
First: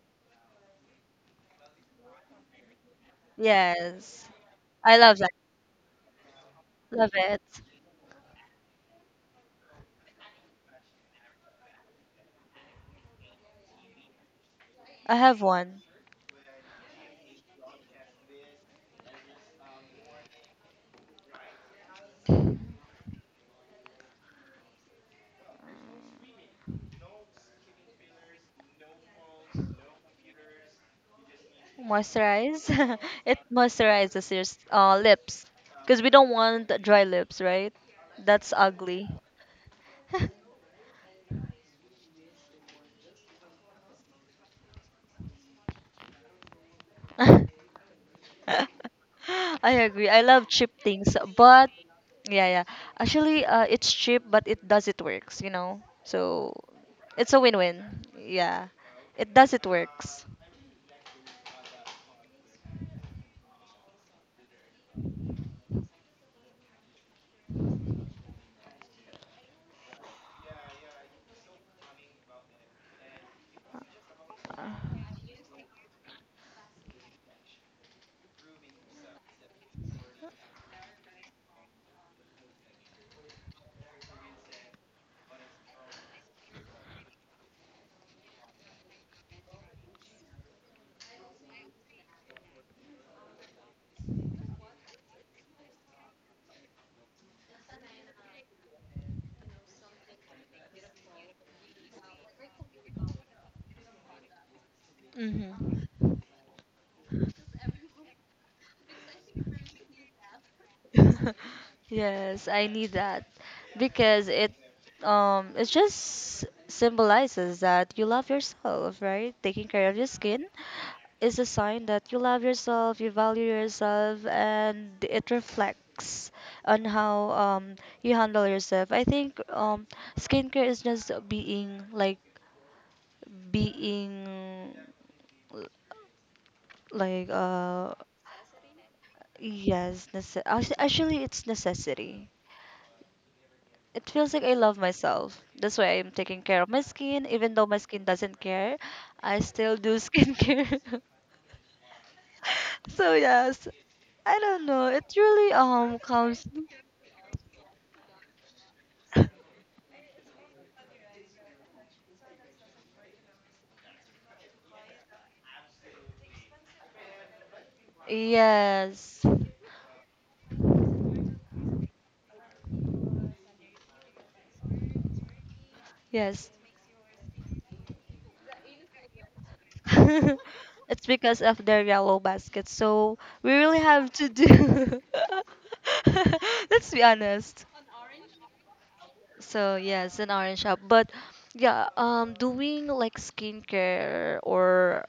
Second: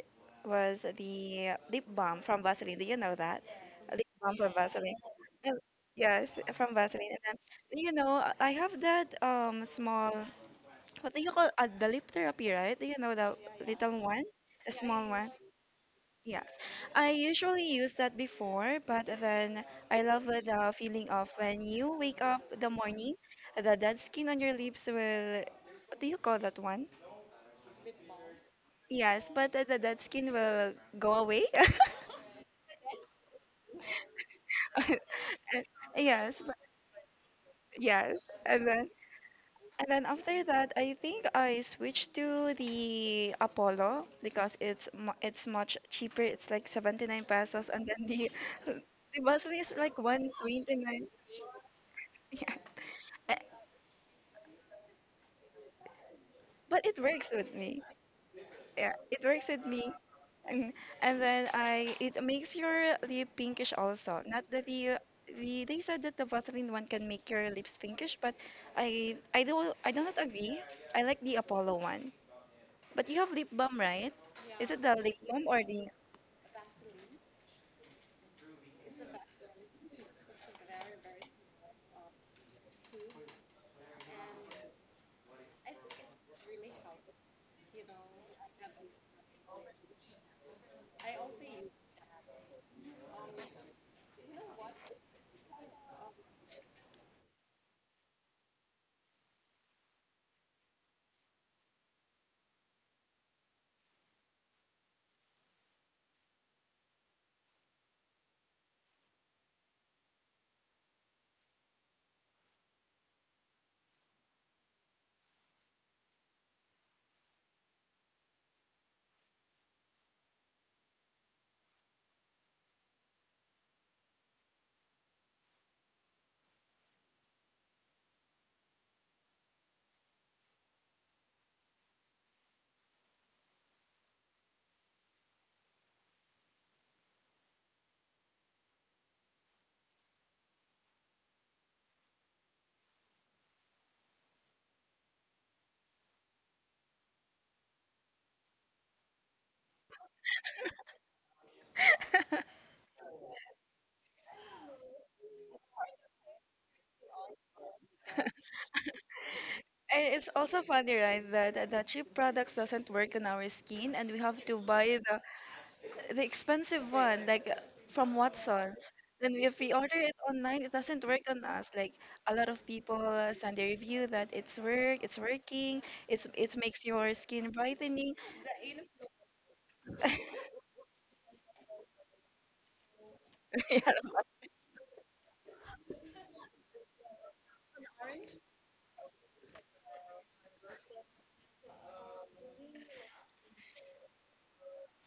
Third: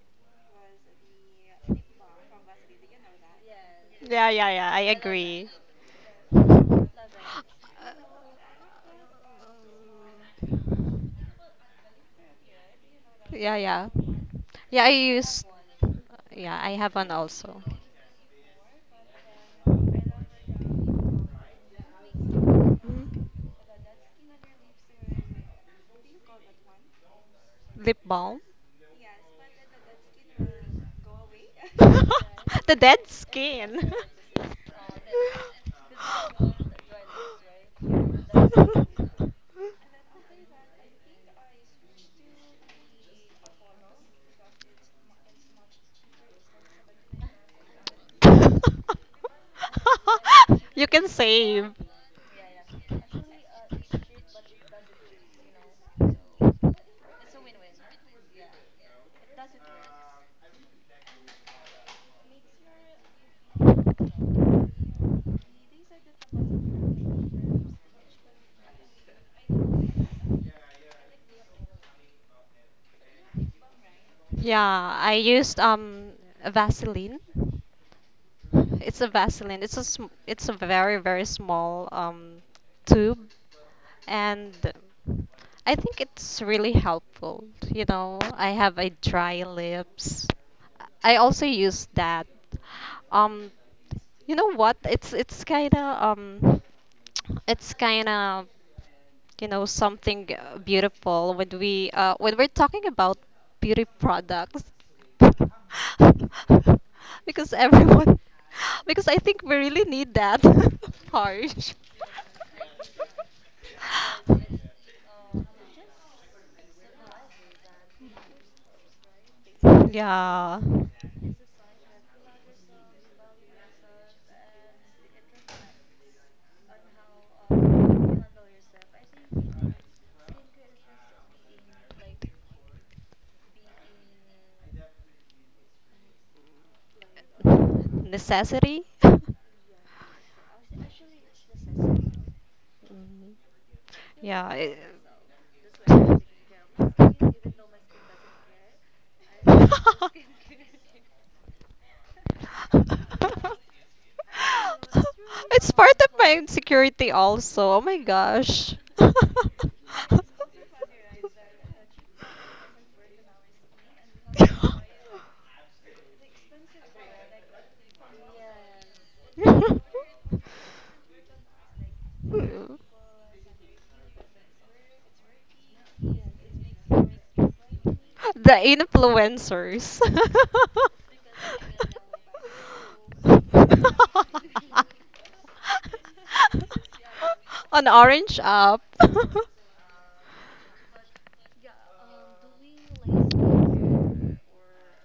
Speaker 2: was the lip balm from Vaseline. Do you know that? Lip
Speaker 3: Yes,
Speaker 1: Yeah,
Speaker 2: balm
Speaker 1: yeah,
Speaker 2: from
Speaker 1: yeah. I
Speaker 2: Vaseline.
Speaker 3: I love that.
Speaker 1: agree.
Speaker 2: And- Yes, from
Speaker 3: Love
Speaker 2: Vaseline. And
Speaker 3: it.
Speaker 2: then, you know, I have that small, what do you call the lip therapy, right? Do you know the
Speaker 1: Yeah, yeah.
Speaker 2: little one? The
Speaker 1: Yeah, I
Speaker 2: small
Speaker 3: I
Speaker 2: one?
Speaker 3: have
Speaker 1: use.
Speaker 3: one.
Speaker 2: Yes,
Speaker 1: Yeah, I have
Speaker 2: I
Speaker 1: one also.
Speaker 2: usually use that before, but then I love the feeling of when you wake up the
Speaker 1: Mhm.
Speaker 2: morning, the dead skin on your lips will, what do you call that one?
Speaker 1: Lip balm.
Speaker 2: Yes, but the dead skin will go away.
Speaker 3: Moisturize.
Speaker 1: The dead
Speaker 3: It
Speaker 1: skin.
Speaker 3: moisturizes your lips. Cause we don't
Speaker 2: Yes, but
Speaker 3: want dry lips, right?
Speaker 2: yes,
Speaker 3: That's
Speaker 2: and then
Speaker 3: ugly.
Speaker 2: and then after that, I think I switched to the Apollo because it's much cheaper. It's like 79 pesos and then the the bus
Speaker 3: I
Speaker 2: is like
Speaker 3: agree. I love cheap
Speaker 1: You
Speaker 2: 129.
Speaker 1: can
Speaker 3: things, but
Speaker 1: save.
Speaker 3: yeah,
Speaker 2: Yeah.
Speaker 3: yeah.
Speaker 2: Eh,
Speaker 3: Actually, it's cheap, but it does it works. So
Speaker 2: but it
Speaker 3: it's
Speaker 2: works
Speaker 3: a
Speaker 2: with me.
Speaker 3: win-win. Yeah,
Speaker 2: Yeah, it
Speaker 3: it
Speaker 2: works
Speaker 3: does
Speaker 2: with
Speaker 3: it
Speaker 2: me.
Speaker 3: works.
Speaker 2: And and then I it makes your lip pinkish also. Not that the they said that the Vaseline one can make your lips pinkish, but I do not agree. I like the Apollo one. But you have lip balm, right?
Speaker 3: Uh,
Speaker 2: Is it the
Speaker 1: Yeah,
Speaker 2: lip
Speaker 1: I
Speaker 2: balm or
Speaker 1: used
Speaker 2: the?
Speaker 1: Vaseline. It's a Vaseline. It's a very very small tube, and I think it's really helpful. You know, I have a dry lips. I also use that. Um, you know what? It's kind of you know something beautiful when we when we're talking about beauty products.
Speaker 3: mhm.
Speaker 1: Because everyone because I think we really need that harsh,
Speaker 3: Yes, I need that because it just symbolizes that you love yourself, right? Taking care of your skin
Speaker 1: yeah,
Speaker 3: is a sign that you love yourself, you value yourself, and it reflects on how you handle yourself. I think skincare is just being like being like uh
Speaker 1: necessity. Mhm.
Speaker 3: yes, actually it's necessity. It feels like
Speaker 1: Yeah,
Speaker 3: I love myself. That's why I'm taking care of my skin. Even though my skin doesn't care, I still do skincare. So yes, I don't know. It really
Speaker 1: it's part of my
Speaker 3: comes.
Speaker 1: insecurity also, oh my gosh.
Speaker 2: And it's also funny, right, that the cheap products doesn't work on our skin, and we have to buy the expensive one, like from Watsons.
Speaker 3: Yes.
Speaker 2: Then if we
Speaker 1: The
Speaker 2: order it online, it doesn't work on us. Like a lot of people send a review that it's working,
Speaker 3: Yes.
Speaker 2: it makes your skin brightening.
Speaker 1: influencers.
Speaker 3: It's because of their yellow basket. So we really
Speaker 2: Yeah,
Speaker 3: have to do. Let's be honest.
Speaker 1: On Orange App.
Speaker 3: So yes, an orange shop. But yeah, doing like skincare or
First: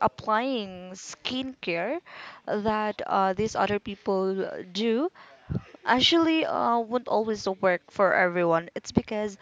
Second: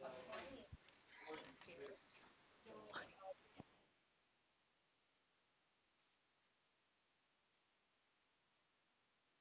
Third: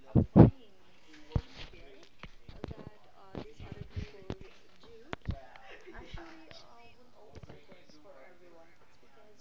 Speaker 3: applying skincare that these other people do, actually, won't always work for everyone. It's because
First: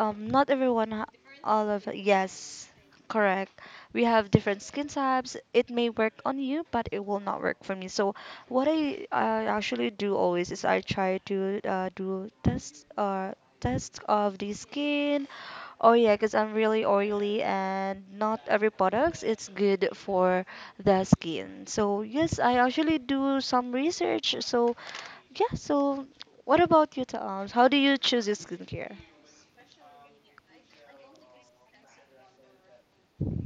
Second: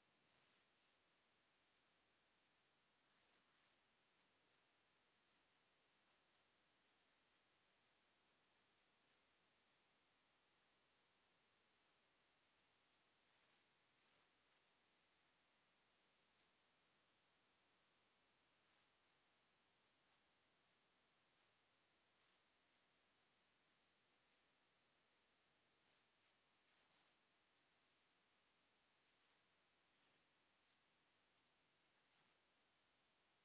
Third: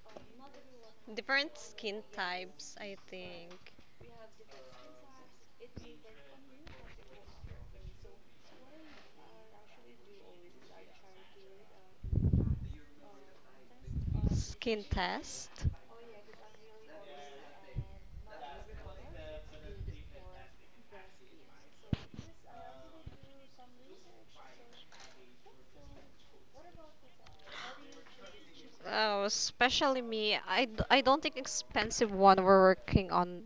Speaker 3: not everyone,
Speaker 1: Has different
Speaker 3: all of
Speaker 1: skin
Speaker 3: yes,
Speaker 1: types, I think.
Speaker 3: correct. We have different skin types. It may work on you, but it will not work for me. So what I actually do always is I try to do tests of the
Speaker 1: Skin
Speaker 3: skin.
Speaker 1: test.
Speaker 3: Oh yeah, because I'm really oily and not every products it's good for the skin. So yes, I actually do some research. So yeah, so what about you, Taams? How do you choose your skincare?
Speaker 1: Oh, especially me. I don't think expensive one were working on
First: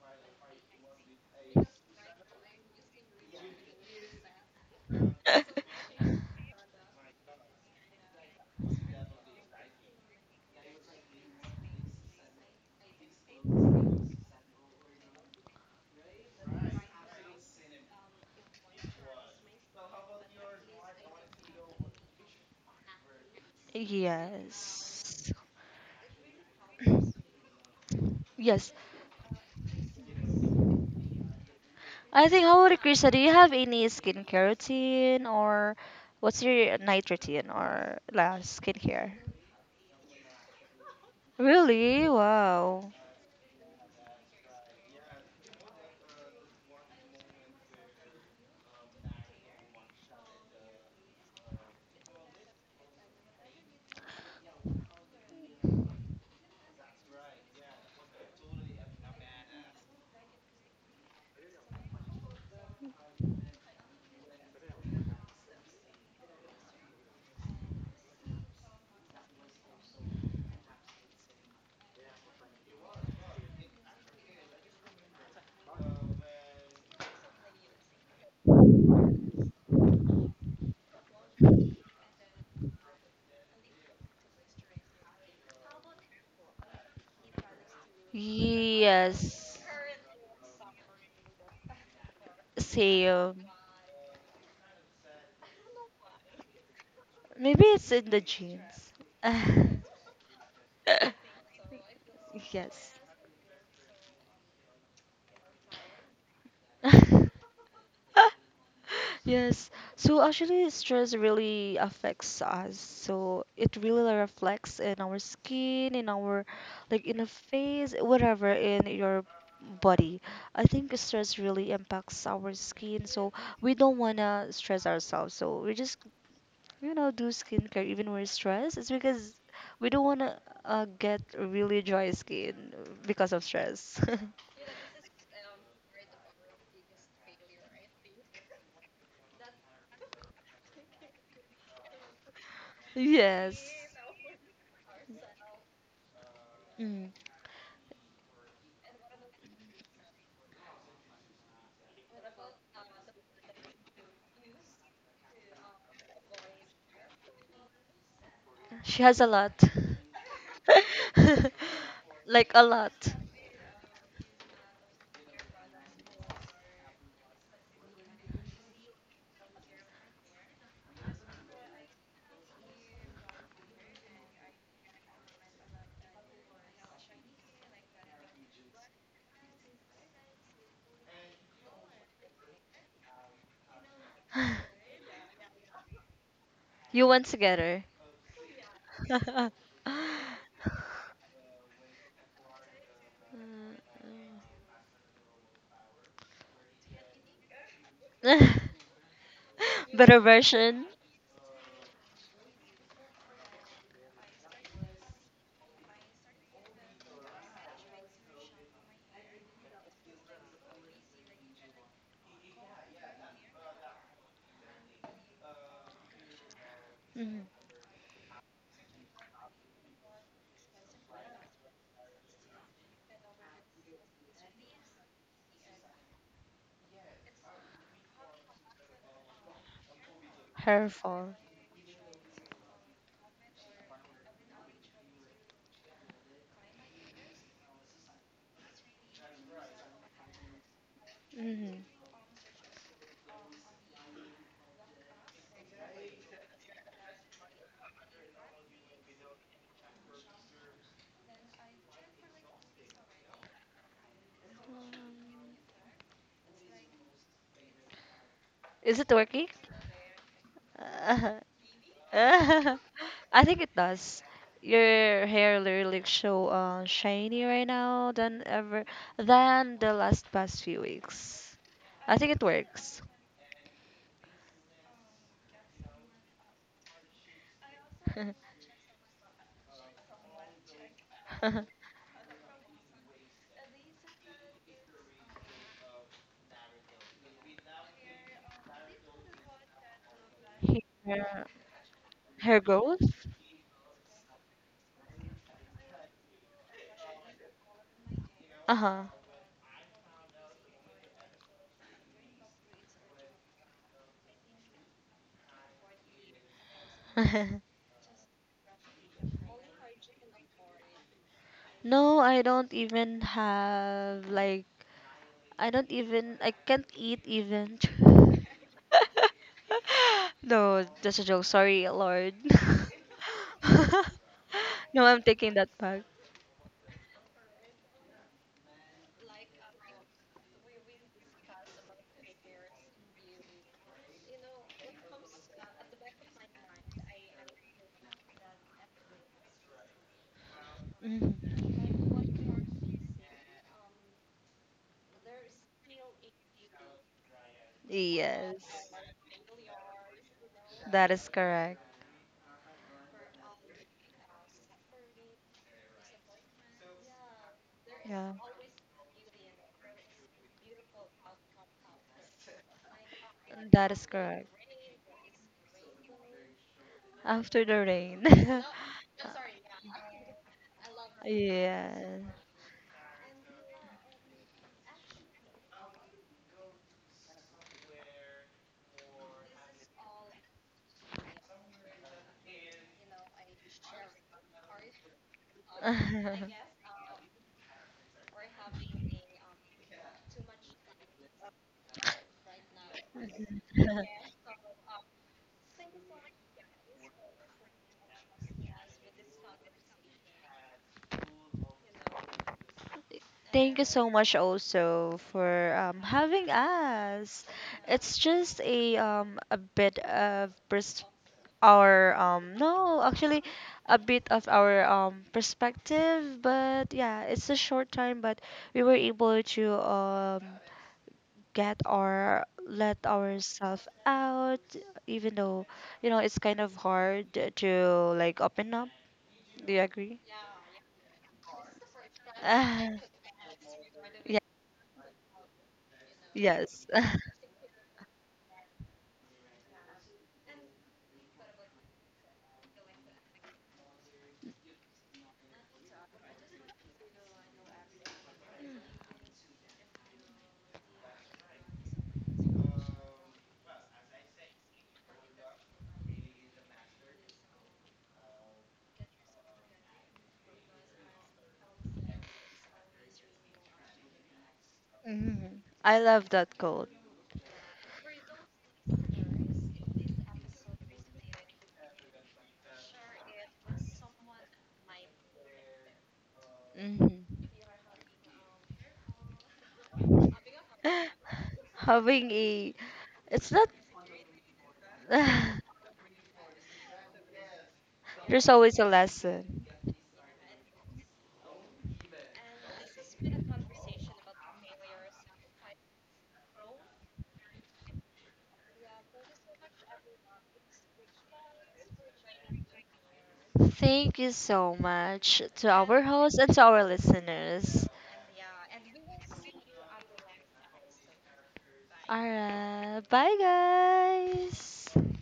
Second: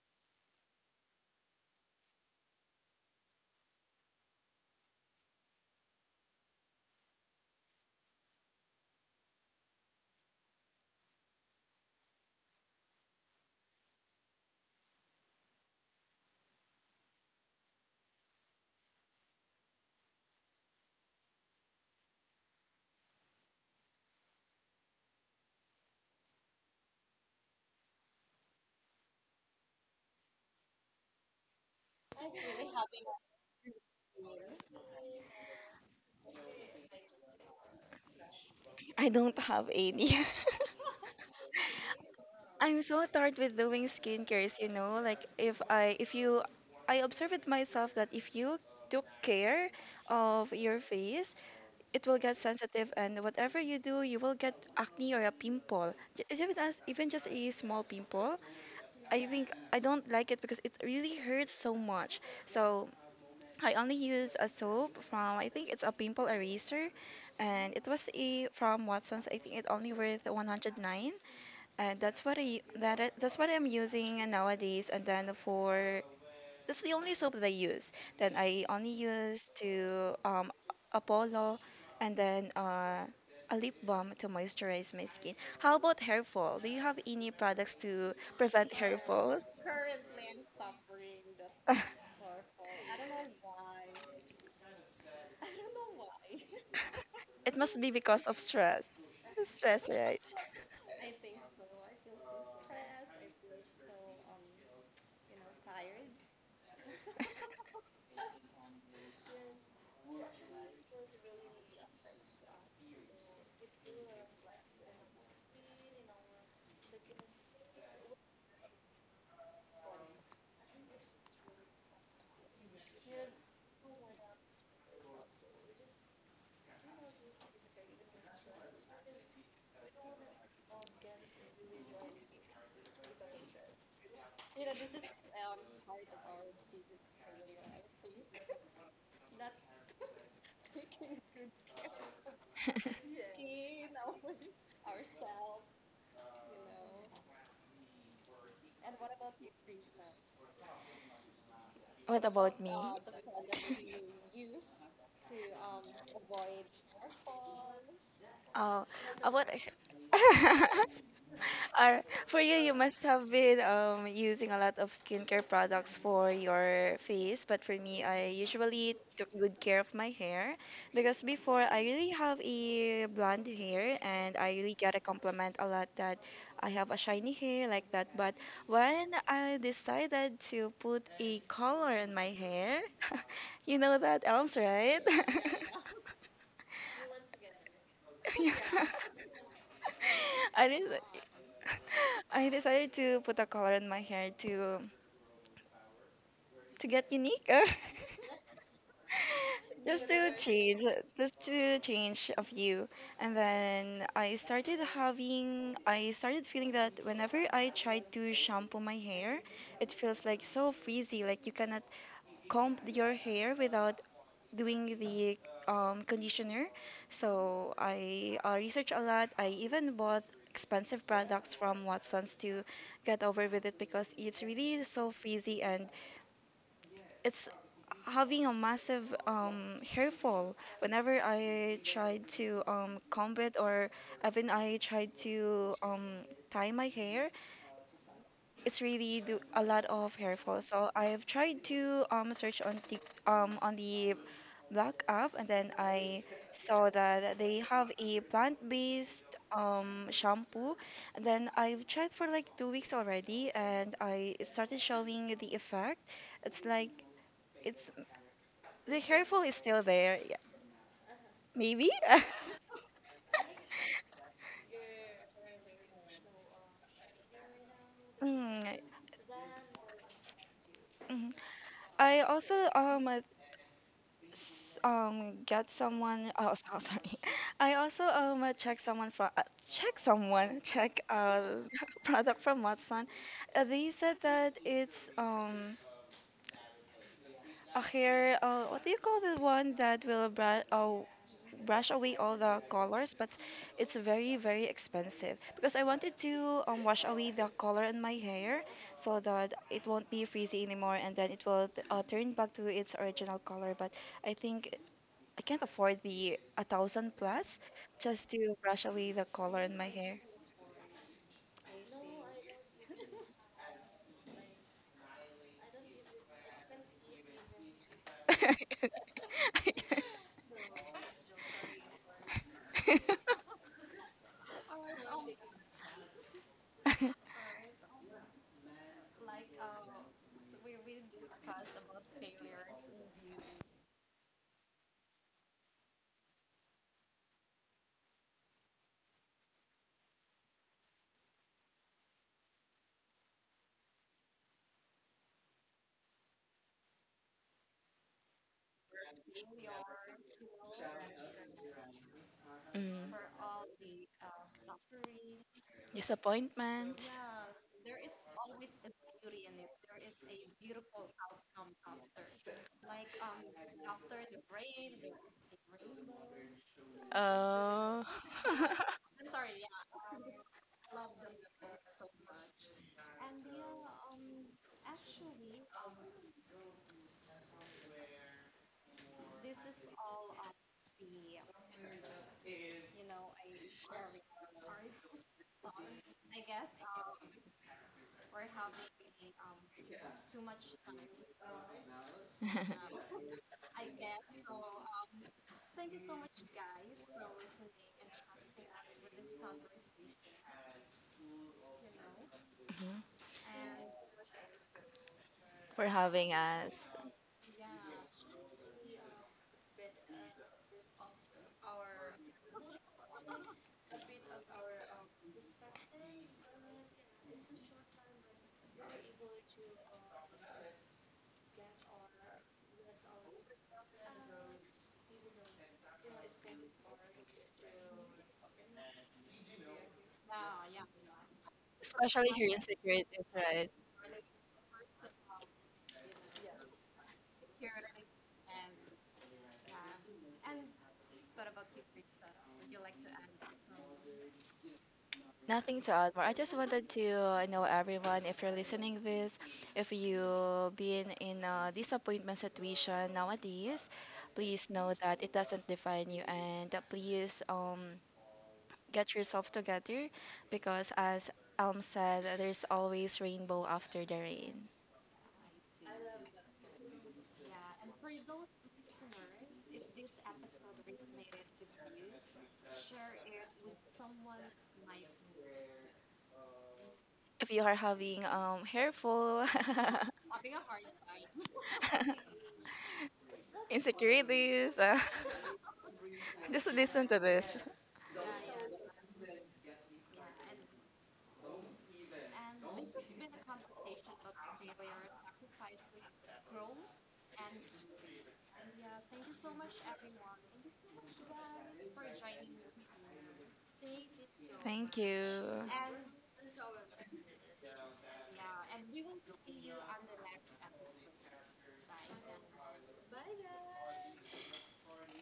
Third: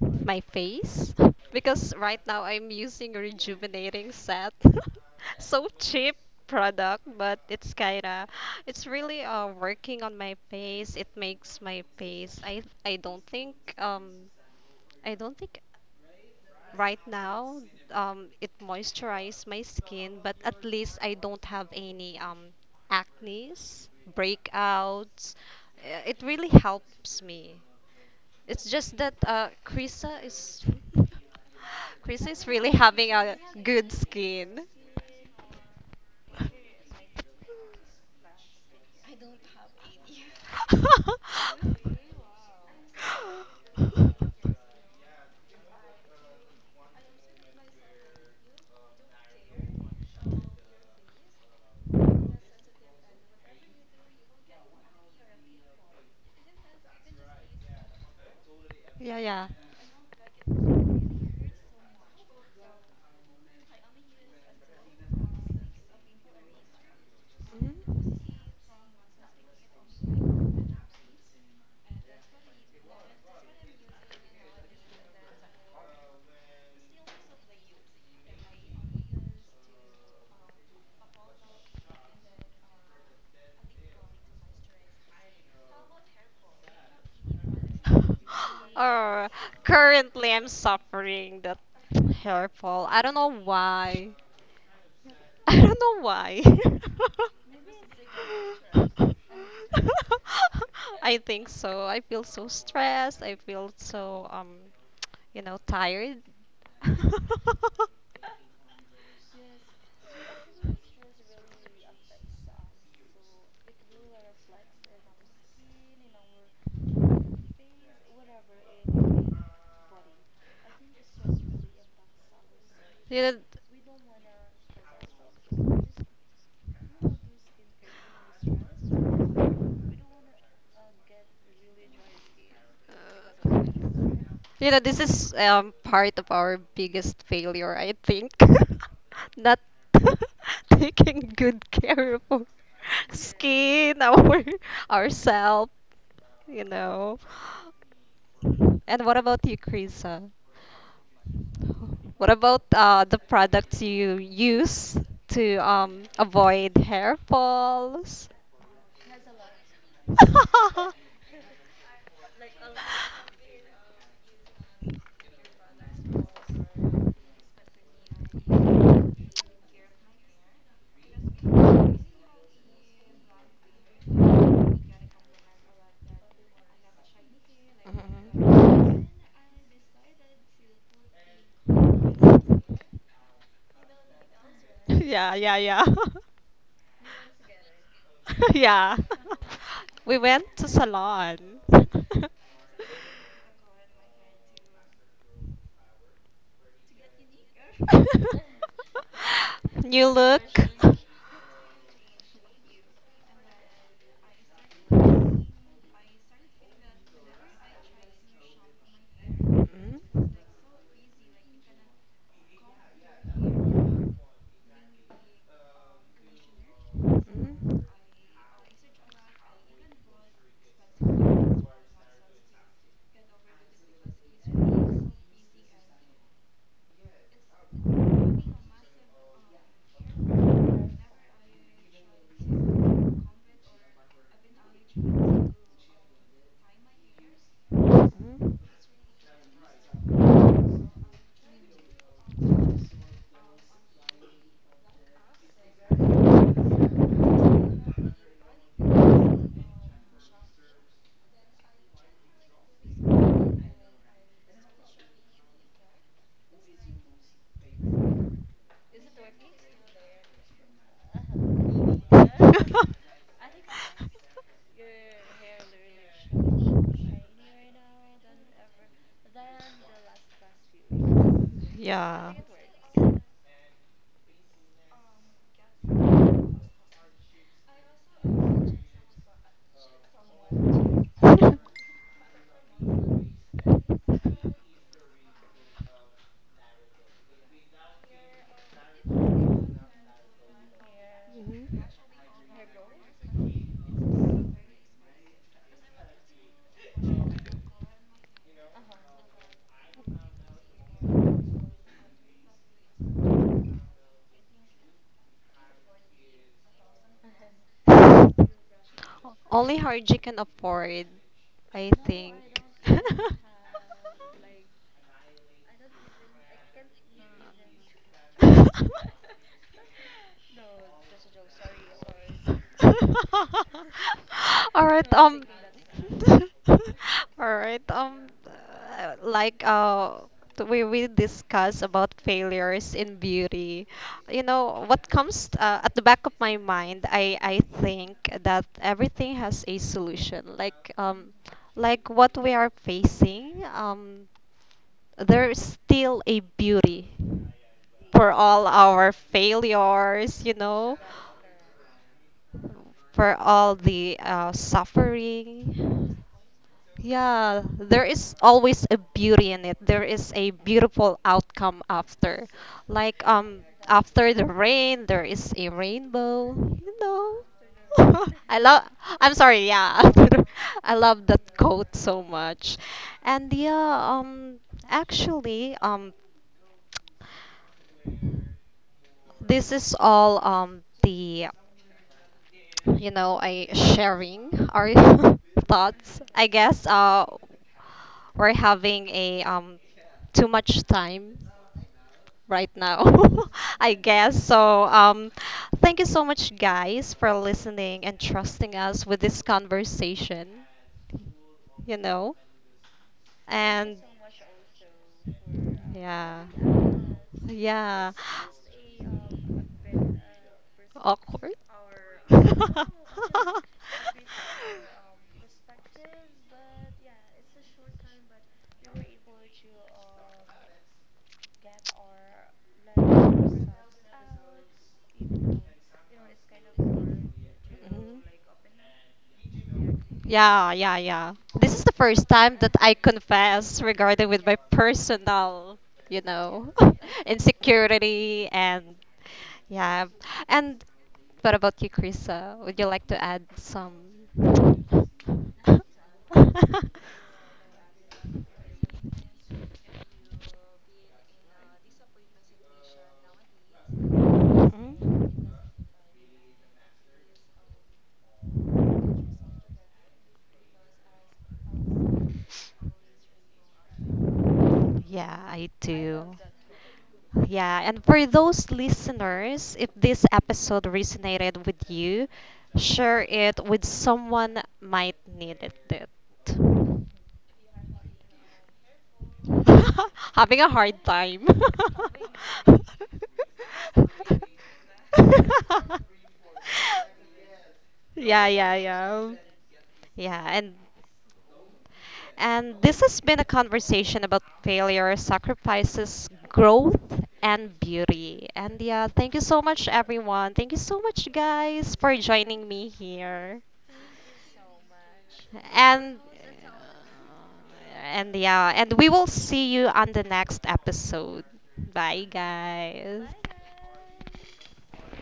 Speaker 1: my face because right now I'm using a rejuvenating set. So cheap product, but it's kinda, it's really working on my face. It makes my face. I don't think right now, it moisturizes my skin, but at least I don't have any acnes, breakouts.
Speaker 3: Yes.
Speaker 1: It really helps me. It's
Speaker 3: Yes.
Speaker 1: just that Krisa is Krisa
Speaker 3: I
Speaker 1: is
Speaker 3: think how
Speaker 1: really
Speaker 3: about
Speaker 1: having
Speaker 3: Krista? Do you
Speaker 1: a
Speaker 3: have any
Speaker 1: good
Speaker 3: skincare
Speaker 1: skin.
Speaker 3: routine or what's your night routine or last
Speaker 2: I
Speaker 3: skincare?
Speaker 2: don't have any.
Speaker 3: Really?
Speaker 2: I'm
Speaker 3: Wow.
Speaker 2: so tired with doing skincares, you know, like if you I observe it myself that if you took care of your face, it will get sensitive and whatever you do, you will get acne or a pimple. Is it as even just a small pimple?
Speaker 1: Yeah,
Speaker 2: I
Speaker 1: yeah.
Speaker 2: think I don't like it because it really hurts so much. So I only use a soap from I think it's a pimple eraser and it was
Speaker 1: Mhm.
Speaker 2: a from Watson's. I think it only worth 109 and that's what I'm using nowadays. And then for that's the only soap that I use. Then I only use to Apollo, and then a lip balm to moisturize my skin. How about hair fall? Do you have any products to prevent hair
Speaker 1: Or
Speaker 2: falls?
Speaker 3: Yes.
Speaker 1: currently I'm suffering that hair fall. I don't know
Speaker 3: Same.
Speaker 1: why. I don't know why.
Speaker 2: It
Speaker 3: Maybe
Speaker 2: must
Speaker 3: it's
Speaker 2: be
Speaker 3: in the
Speaker 2: because of stress.
Speaker 3: genes.
Speaker 2: Stress, right?
Speaker 1: I think so. I feel so
Speaker 3: Yes.
Speaker 1: stressed. I feel so you know, tired.
Speaker 3: Yes. So actually, stress really affects us. So it really reflects in our skin, in our like in the face, whatever, in your body. I think stress really impacts our skin. So
Speaker 1: You
Speaker 3: we don't wanna stress ourselves. So we just do skincare even we're stressed. It's because we don't wanna get really dry skin because of
Speaker 1: know,
Speaker 3: stress.
Speaker 1: you know, this is part of our biggest failure, I think. Not taking good care of our
Speaker 3: Yes.
Speaker 1: skin, our ourselves, you
Speaker 3: Mm.
Speaker 1: know. And what about you, Krisa?
Speaker 2: What
Speaker 1: What
Speaker 2: about
Speaker 1: about
Speaker 2: me?
Speaker 1: the products you use to avoid hair falls?
Speaker 2: Oh,
Speaker 3: She has a
Speaker 2: about
Speaker 3: lot.
Speaker 2: or for
Speaker 3: Like
Speaker 2: you,
Speaker 3: a
Speaker 2: you
Speaker 3: lot.
Speaker 2: must have been using a lot of skincare products for your face. But for me, I usually
Speaker 1: Mhm.
Speaker 2: took good care of my hair because before I really have a blonde hair and I really get a compliment a lot that I have a shiny hair like that. But when I decided to put a color in my hair, you know that elms, right?
Speaker 1: Yeah, yeah, yeah.
Speaker 3: You went together.
Speaker 2: Yeah.
Speaker 1: Yeah. We went to
Speaker 2: I did
Speaker 1: salon.
Speaker 2: I decided to put a color in my hair to get unique.
Speaker 1: New
Speaker 2: just
Speaker 3: Better
Speaker 2: to
Speaker 1: look.
Speaker 2: change
Speaker 3: version.
Speaker 2: just to change a view, and then I started feeling that whenever I try to shampoo my hair, it feels
Speaker 1: Mhm.
Speaker 2: like so frizzy, like you cannot comb your hair without doing the conditioner.
Speaker 3: Mhm.
Speaker 2: So
Speaker 1: Mhm.
Speaker 2: I researched a lot. I even bought expensive products from Watson's to get over with it because it's really so frizzy and it's having a massive hair fall
Speaker 3: Her
Speaker 2: whenever
Speaker 3: fall.
Speaker 2: I tried to comb it or even I tried to tie my hair.
Speaker 1: Mhm.
Speaker 2: It's really do a lot of hair fall. So I have tried
Speaker 3: Mhm.
Speaker 2: to search on the um on the black app, and then I saw that they have a plant-based shampoo. And then I've tried for like 2 weeks already, and I started showing the effect. It's like it's
Speaker 3: Is
Speaker 2: the
Speaker 3: it
Speaker 2: hair fall
Speaker 3: working?
Speaker 2: is still there. Yeah,
Speaker 3: Uh,
Speaker 2: maybe.
Speaker 3: I think it does. Your hair really show shiny right now than
Speaker 2: Mm,
Speaker 3: ever than the last past few
Speaker 2: mm.
Speaker 3: weeks. I
Speaker 2: I
Speaker 3: think
Speaker 1: Yeah.
Speaker 3: it
Speaker 2: also
Speaker 3: works.
Speaker 2: s- get someone oh oh, sorry. I also check someone for check someone check product from Watson. They said that it's a hair what do you call the one that will brush oh
Speaker 3: Here,
Speaker 1: Mhm.
Speaker 2: brush away all
Speaker 3: here
Speaker 2: the
Speaker 3: goes.
Speaker 2: colors, but it's very very expensive because I wanted to wash away the color in my hair
Speaker 3: Uh-huh.
Speaker 2: so that it won't be frizzy anymore and then it will turn back to its original color, but I think I can't afford the a thousand plus just to brush away the color in
Speaker 1: Only
Speaker 2: my hair.
Speaker 1: Harji can afford, I
Speaker 3: No, I
Speaker 1: think.
Speaker 3: don't even have like I don't even I can't eat even. No, that's a joke. Sorry, Lord.
Speaker 1: All
Speaker 3: No,
Speaker 1: right,
Speaker 3: I'm
Speaker 1: um.
Speaker 3: taking that back.
Speaker 1: All right. Like we discuss about failures in beauty. You know what comes at the back of my mind. I think that everything has a solution.
Speaker 3: Mhm.
Speaker 1: Like what we are facing. There is still a beauty for all
Speaker 3: Yes,
Speaker 1: our failures. You know,
Speaker 3: that is correct.
Speaker 2: Mm.
Speaker 1: for all the suffering.
Speaker 2: Disappointments.
Speaker 1: Yeah, there is
Speaker 3: Yeah,
Speaker 1: always a beauty in it. There is a beautiful outcome after. Like
Speaker 3: that is
Speaker 1: after the
Speaker 3: correct.
Speaker 1: rain, there is a rainbow, you know.
Speaker 3: After the
Speaker 2: Oh,
Speaker 3: rain.
Speaker 1: I love, I'm sorry, yeah. after the- I love that quote so
Speaker 3: Yes.
Speaker 1: much. And yeah, um actually this is all the you know, I sharing our thoughts. I guess we're having a too much time right now, I guess. So thank you so much, guys, for listening and trusting us with this conversation. You know.
Speaker 3: Thank you
Speaker 1: And
Speaker 3: so much also for
Speaker 2: for having
Speaker 1: yeah,
Speaker 3: having
Speaker 2: us,
Speaker 3: us.
Speaker 1: yeah,
Speaker 3: It's just a bit of pers-
Speaker 1: awkward.
Speaker 3: our no, actually, a bit of our perspective, but yeah, it's a short time, but we were able to get our let ourselves out, even though it's kind of hard to
Speaker 1: Mhm.
Speaker 3: like open up. Do you agree?
Speaker 1: Yeah, yeah, yeah. This is the first
Speaker 2: especially here
Speaker 1: time
Speaker 2: in
Speaker 1: that I
Speaker 3: Uh,
Speaker 2: securities, right?
Speaker 1: confess regarding
Speaker 3: yeah,
Speaker 1: with my personal, you know,
Speaker 3: yes.
Speaker 1: insecurity and yeah. And what about you, Krisa? Would you like to add some?
Speaker 2: Nothing to add more. I just wanted to know everyone if you're listening this, if you have been in a disappointment situation nowadays, please know that
Speaker 1: Mm?
Speaker 2: it doesn't define you and please get yourself together because as Elm said, there's always rainbow after the rain.
Speaker 1: Yeah,
Speaker 3: hmm
Speaker 1: I
Speaker 3: I love
Speaker 1: do.
Speaker 3: that quote.
Speaker 1: Yeah, and for those listeners, if this episode resonated with you, share it with someone might need it.
Speaker 3: hmm
Speaker 2: If you are having hair full
Speaker 1: Having a hard time.
Speaker 3: Having a, it's not,
Speaker 2: insecurities, just listen to this.
Speaker 1: Yeah,
Speaker 3: there's
Speaker 1: yeah,
Speaker 3: always a
Speaker 1: yeah.
Speaker 3: lesson.
Speaker 1: Yeah, and this has been a conversation about failure, sacrifices, growth, and beauty. And yeah, thank you so much, everyone. Thank you so much, guys, for joining me here.
Speaker 3: Thank you so
Speaker 2: Thank
Speaker 3: much
Speaker 2: you.
Speaker 3: to our
Speaker 1: And
Speaker 3: host and to our listeners.
Speaker 1: and yeah, and we will see you on the next episode. Bye,
Speaker 3: Alright,
Speaker 1: guys.
Speaker 3: bye guys.